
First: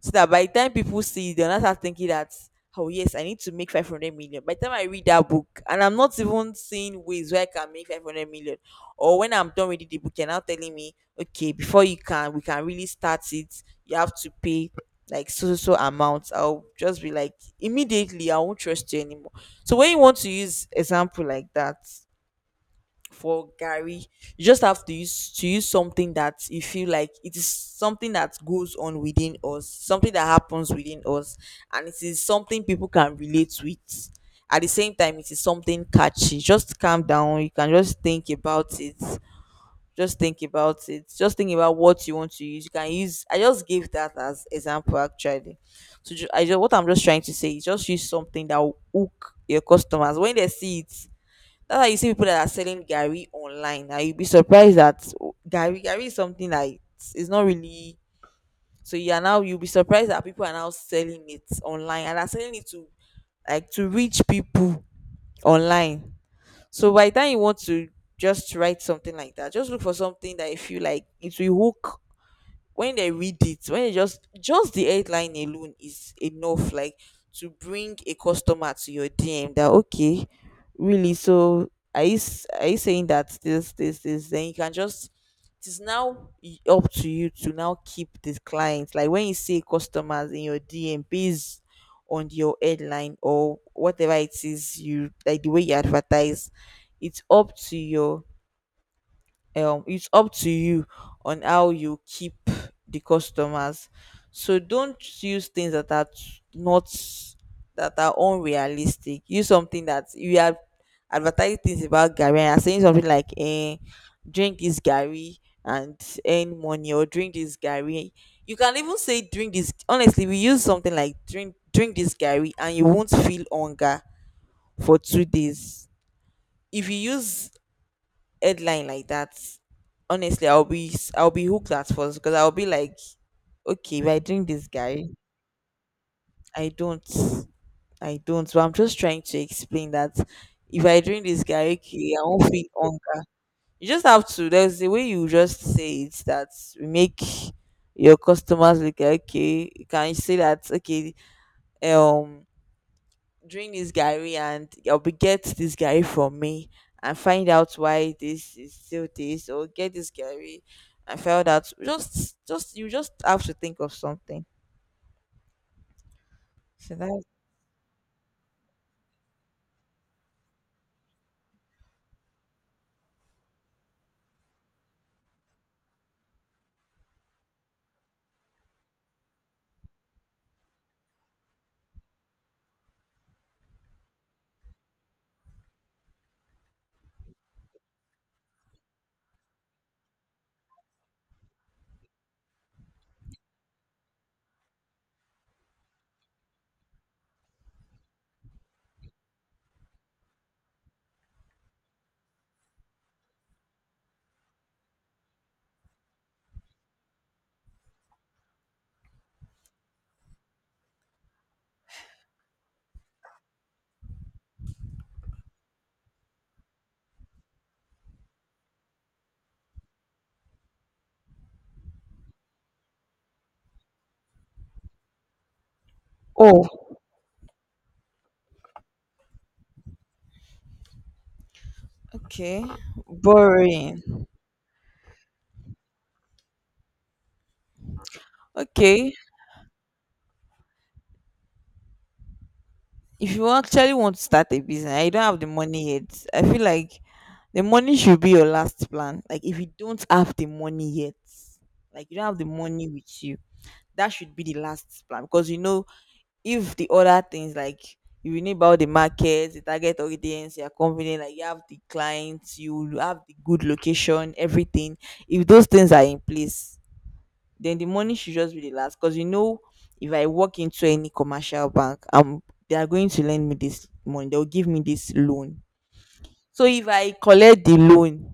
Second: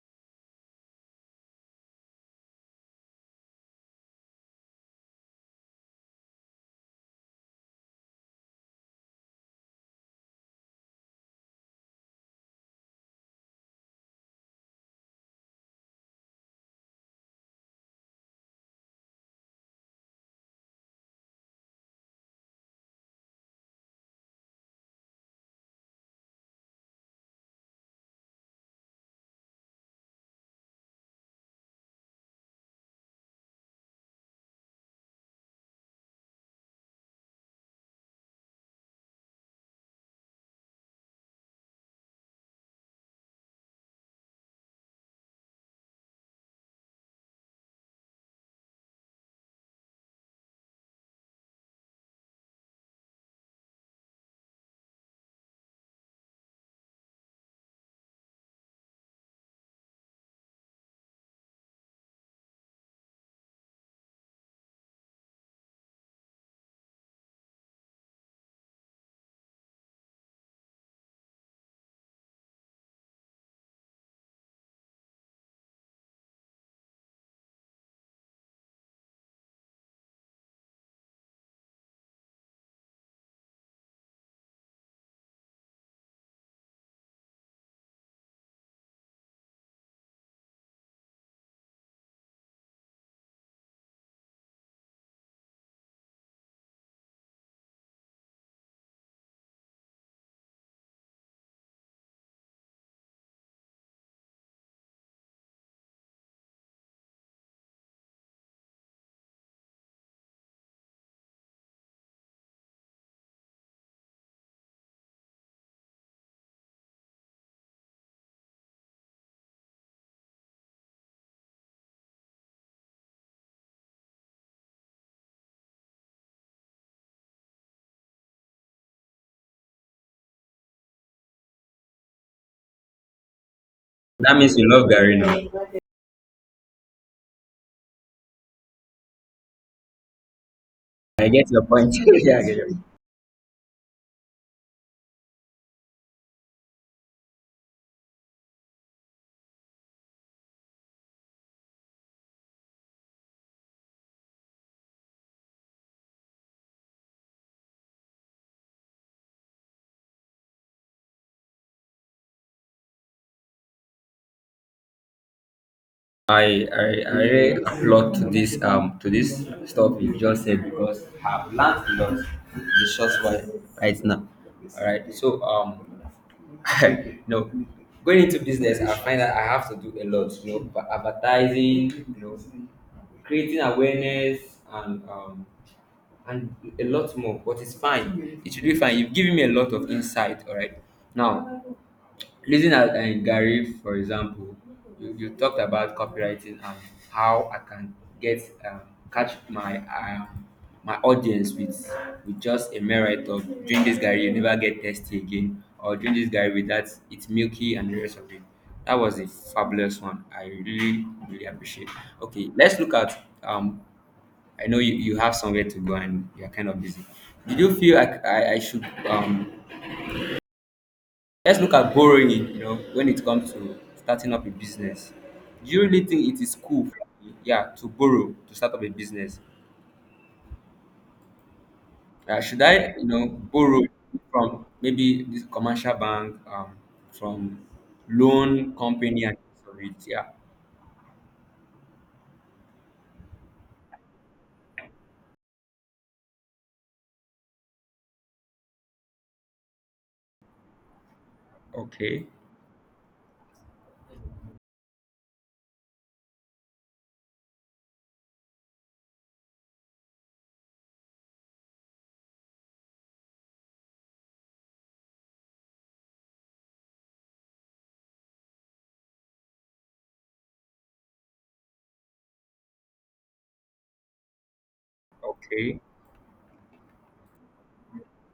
Speaker 2: so that by the time people see it, they'll not start thinking that oh yes, I need to make 500 million by the time I read that book, and I'm not even seeing ways where I can make 500 million, or when I'm done reading the book you're now telling me okay, before you can we can really start it you have to pay like so so so amount. I'll just be like, immediately I won't trust you anymore. So when you want to use example like that for Gary. You just have to use something that you feel like it is something that goes on within us, something that happens within us, and it is something people can relate with. At the same time, it is something catchy. Just calm down. You can just think about it. Just think about it. Just think about what you want to use. You can use. I just gave that as example actually. So I just what I'm just trying to say is just use something that will hook your customers when they see it. That's why you see people that are selling gary online and you'll be surprised that oh, gary is something that it's not really. So you are now, you'll be surprised that people are now selling it online and are selling it to like to reach people online. So by the time you want to just write something like that, just look for something that you feel like it will hook. When they read it, when they just the headline alone is enough, like to bring a customer to your DM, that okay, really. Are you saying that this this this? Then you can just it is now up to you to now keep this client. Like when you say customers in your DM based on your headline or whatever it is you like the way you advertise, it's up to your it's up to you on how you keep the customers. So don't use things that are not that are unrealistic. Use something that you are advertising things about gary and are saying something like eh, drink this gary and earn money, or drink this gary. You can even say drink this, honestly we use something like drink this gary and you won't feel hunger for 2 days. If you use headline like that, honestly, I'll be hooked at first because I'll be like, okay, if I
Speaker 1: That
Speaker 2: drink
Speaker 1: means
Speaker 2: this
Speaker 1: you love
Speaker 2: guy,
Speaker 1: Gary now.
Speaker 2: I don't, I don't. But I'm just trying to explain that if I drink
Speaker 1: I
Speaker 2: this
Speaker 1: get your
Speaker 2: guy,
Speaker 1: point.
Speaker 2: okay, I
Speaker 1: Yeah, I
Speaker 2: won't
Speaker 1: get your
Speaker 2: feel
Speaker 1: point.
Speaker 2: hunger. You just have to. There's the way you just say it that we make your customers like okay. You can say that okay? Um, drink this gary and you'll be get this gary from me and find out why this is still this, or get this gary and find out just you just have to think of something.
Speaker 1: I, I,
Speaker 2: So
Speaker 1: I
Speaker 2: that's
Speaker 1: really applaud to this stuff you just said because I've learned a lot in the why right now. All right, so no, going into business, I find that I have to do a lot, you know, for advertising, you know, creating awareness and um, and a lot more, but it's fine. It should be fine. You've given me a lot of insight, all right? Now, looking at Gary, for example, you talked about copywriting and how I can get um, catch my my audience with just a mere write of drink this Gary, you never get thirsty again, or drink this Gary with that, it's milky and the rest of it. That was a fabulous one. I really, really appreciate. Okay, let's look at um I know you have somewhere to go and you're kind of busy. Did you feel I should let's look at borrowing it, you know, when it comes to starting up a business. Do you really think it is
Speaker 2: oh
Speaker 1: cool for me, yeah, to borrow to start up a business? Should
Speaker 2: okay,
Speaker 1: I, you know, borrow
Speaker 2: boring,
Speaker 1: from maybe this commercial bank, from loan
Speaker 2: okay.
Speaker 1: company and so it, yeah.
Speaker 2: If you actually want to start a business and you don't have the money yet, I feel like the money should be your last plan. Like if you don't have the money yet, like you don't
Speaker 1: Okay,
Speaker 2: have the money with you, that should be the last plan, because you know, if the other things like you know about the market, the target audience, you are confident, like you have the clients, you have the good location, everything. If those things are in place, then the money should just be the last. Because you know, if I walk into any commercial bank, they are going to lend me this money. They'll give me this loan.
Speaker 1: okay,
Speaker 2: So if I collect the loan,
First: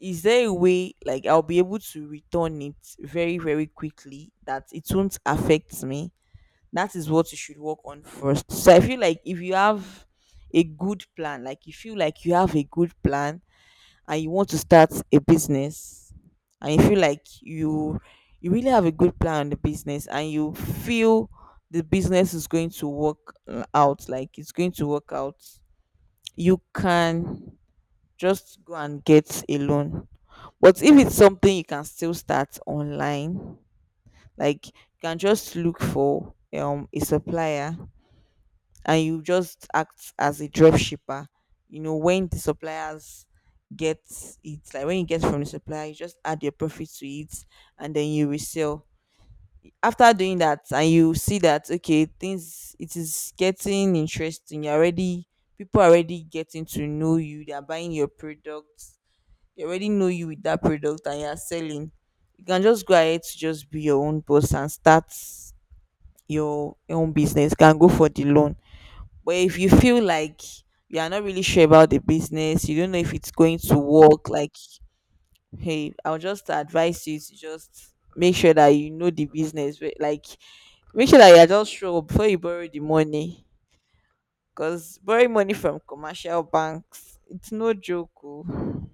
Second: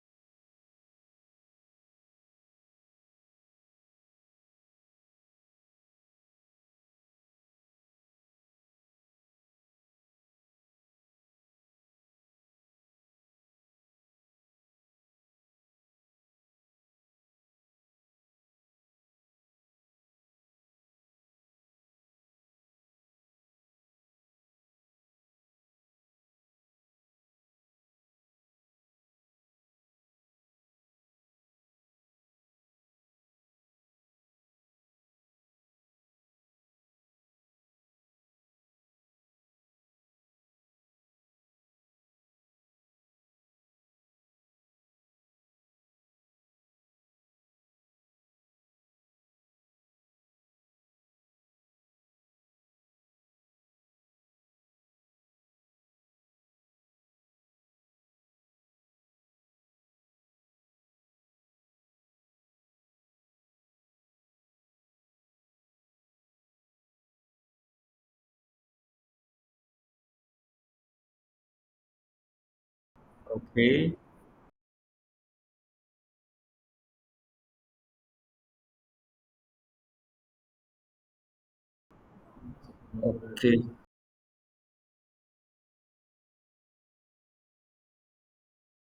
Speaker 2: is there a way like I'll be able to return it very, very quickly that it won't affect me? That is what you should work on first. So I feel like if you have a good plan, like you feel like you have a good plan and you want to start a business and you feel like you really have a good plan on the business, and you feel the business is going to work out, like it's going to work out, you can just go and get a loan. But if it's something you can still start online, like you can just look for a supplier, and you just act as a drop shipper. You know, when the suppliers get it, like when you get from the supplier, you just add your profit to it and then you resell. After doing that, and you see that okay, things it is getting interesting, you're already people are already getting to know you, they're buying your products, they already know you with that product and you're selling, you can just go ahead to just be your own boss and start your own business. You can go for the loan. But if you feel like you are not really sure about the business, you don't know if it's going to
Speaker 1: okay,
Speaker 2: work, like, hey, I'll just advise you to just make sure that you know the business. But, like, make sure that you're just sure before you borrow the money.
Speaker 1: okay.
Speaker 2: Because borrowing money from commercial banks, it's no joke. Oh.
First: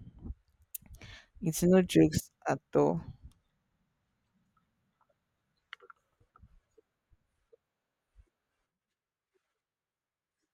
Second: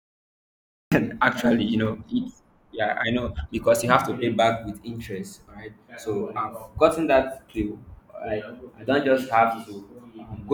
Speaker 1: And
Speaker 2: It's
Speaker 1: actually, you
Speaker 2: no
Speaker 1: know,
Speaker 2: jokes
Speaker 1: it.
Speaker 2: at
Speaker 1: Yeah,
Speaker 2: all.
Speaker 1: I know because you have to pay back with interest, right? So I've gotten that clue. Like I don't just have to. I'm going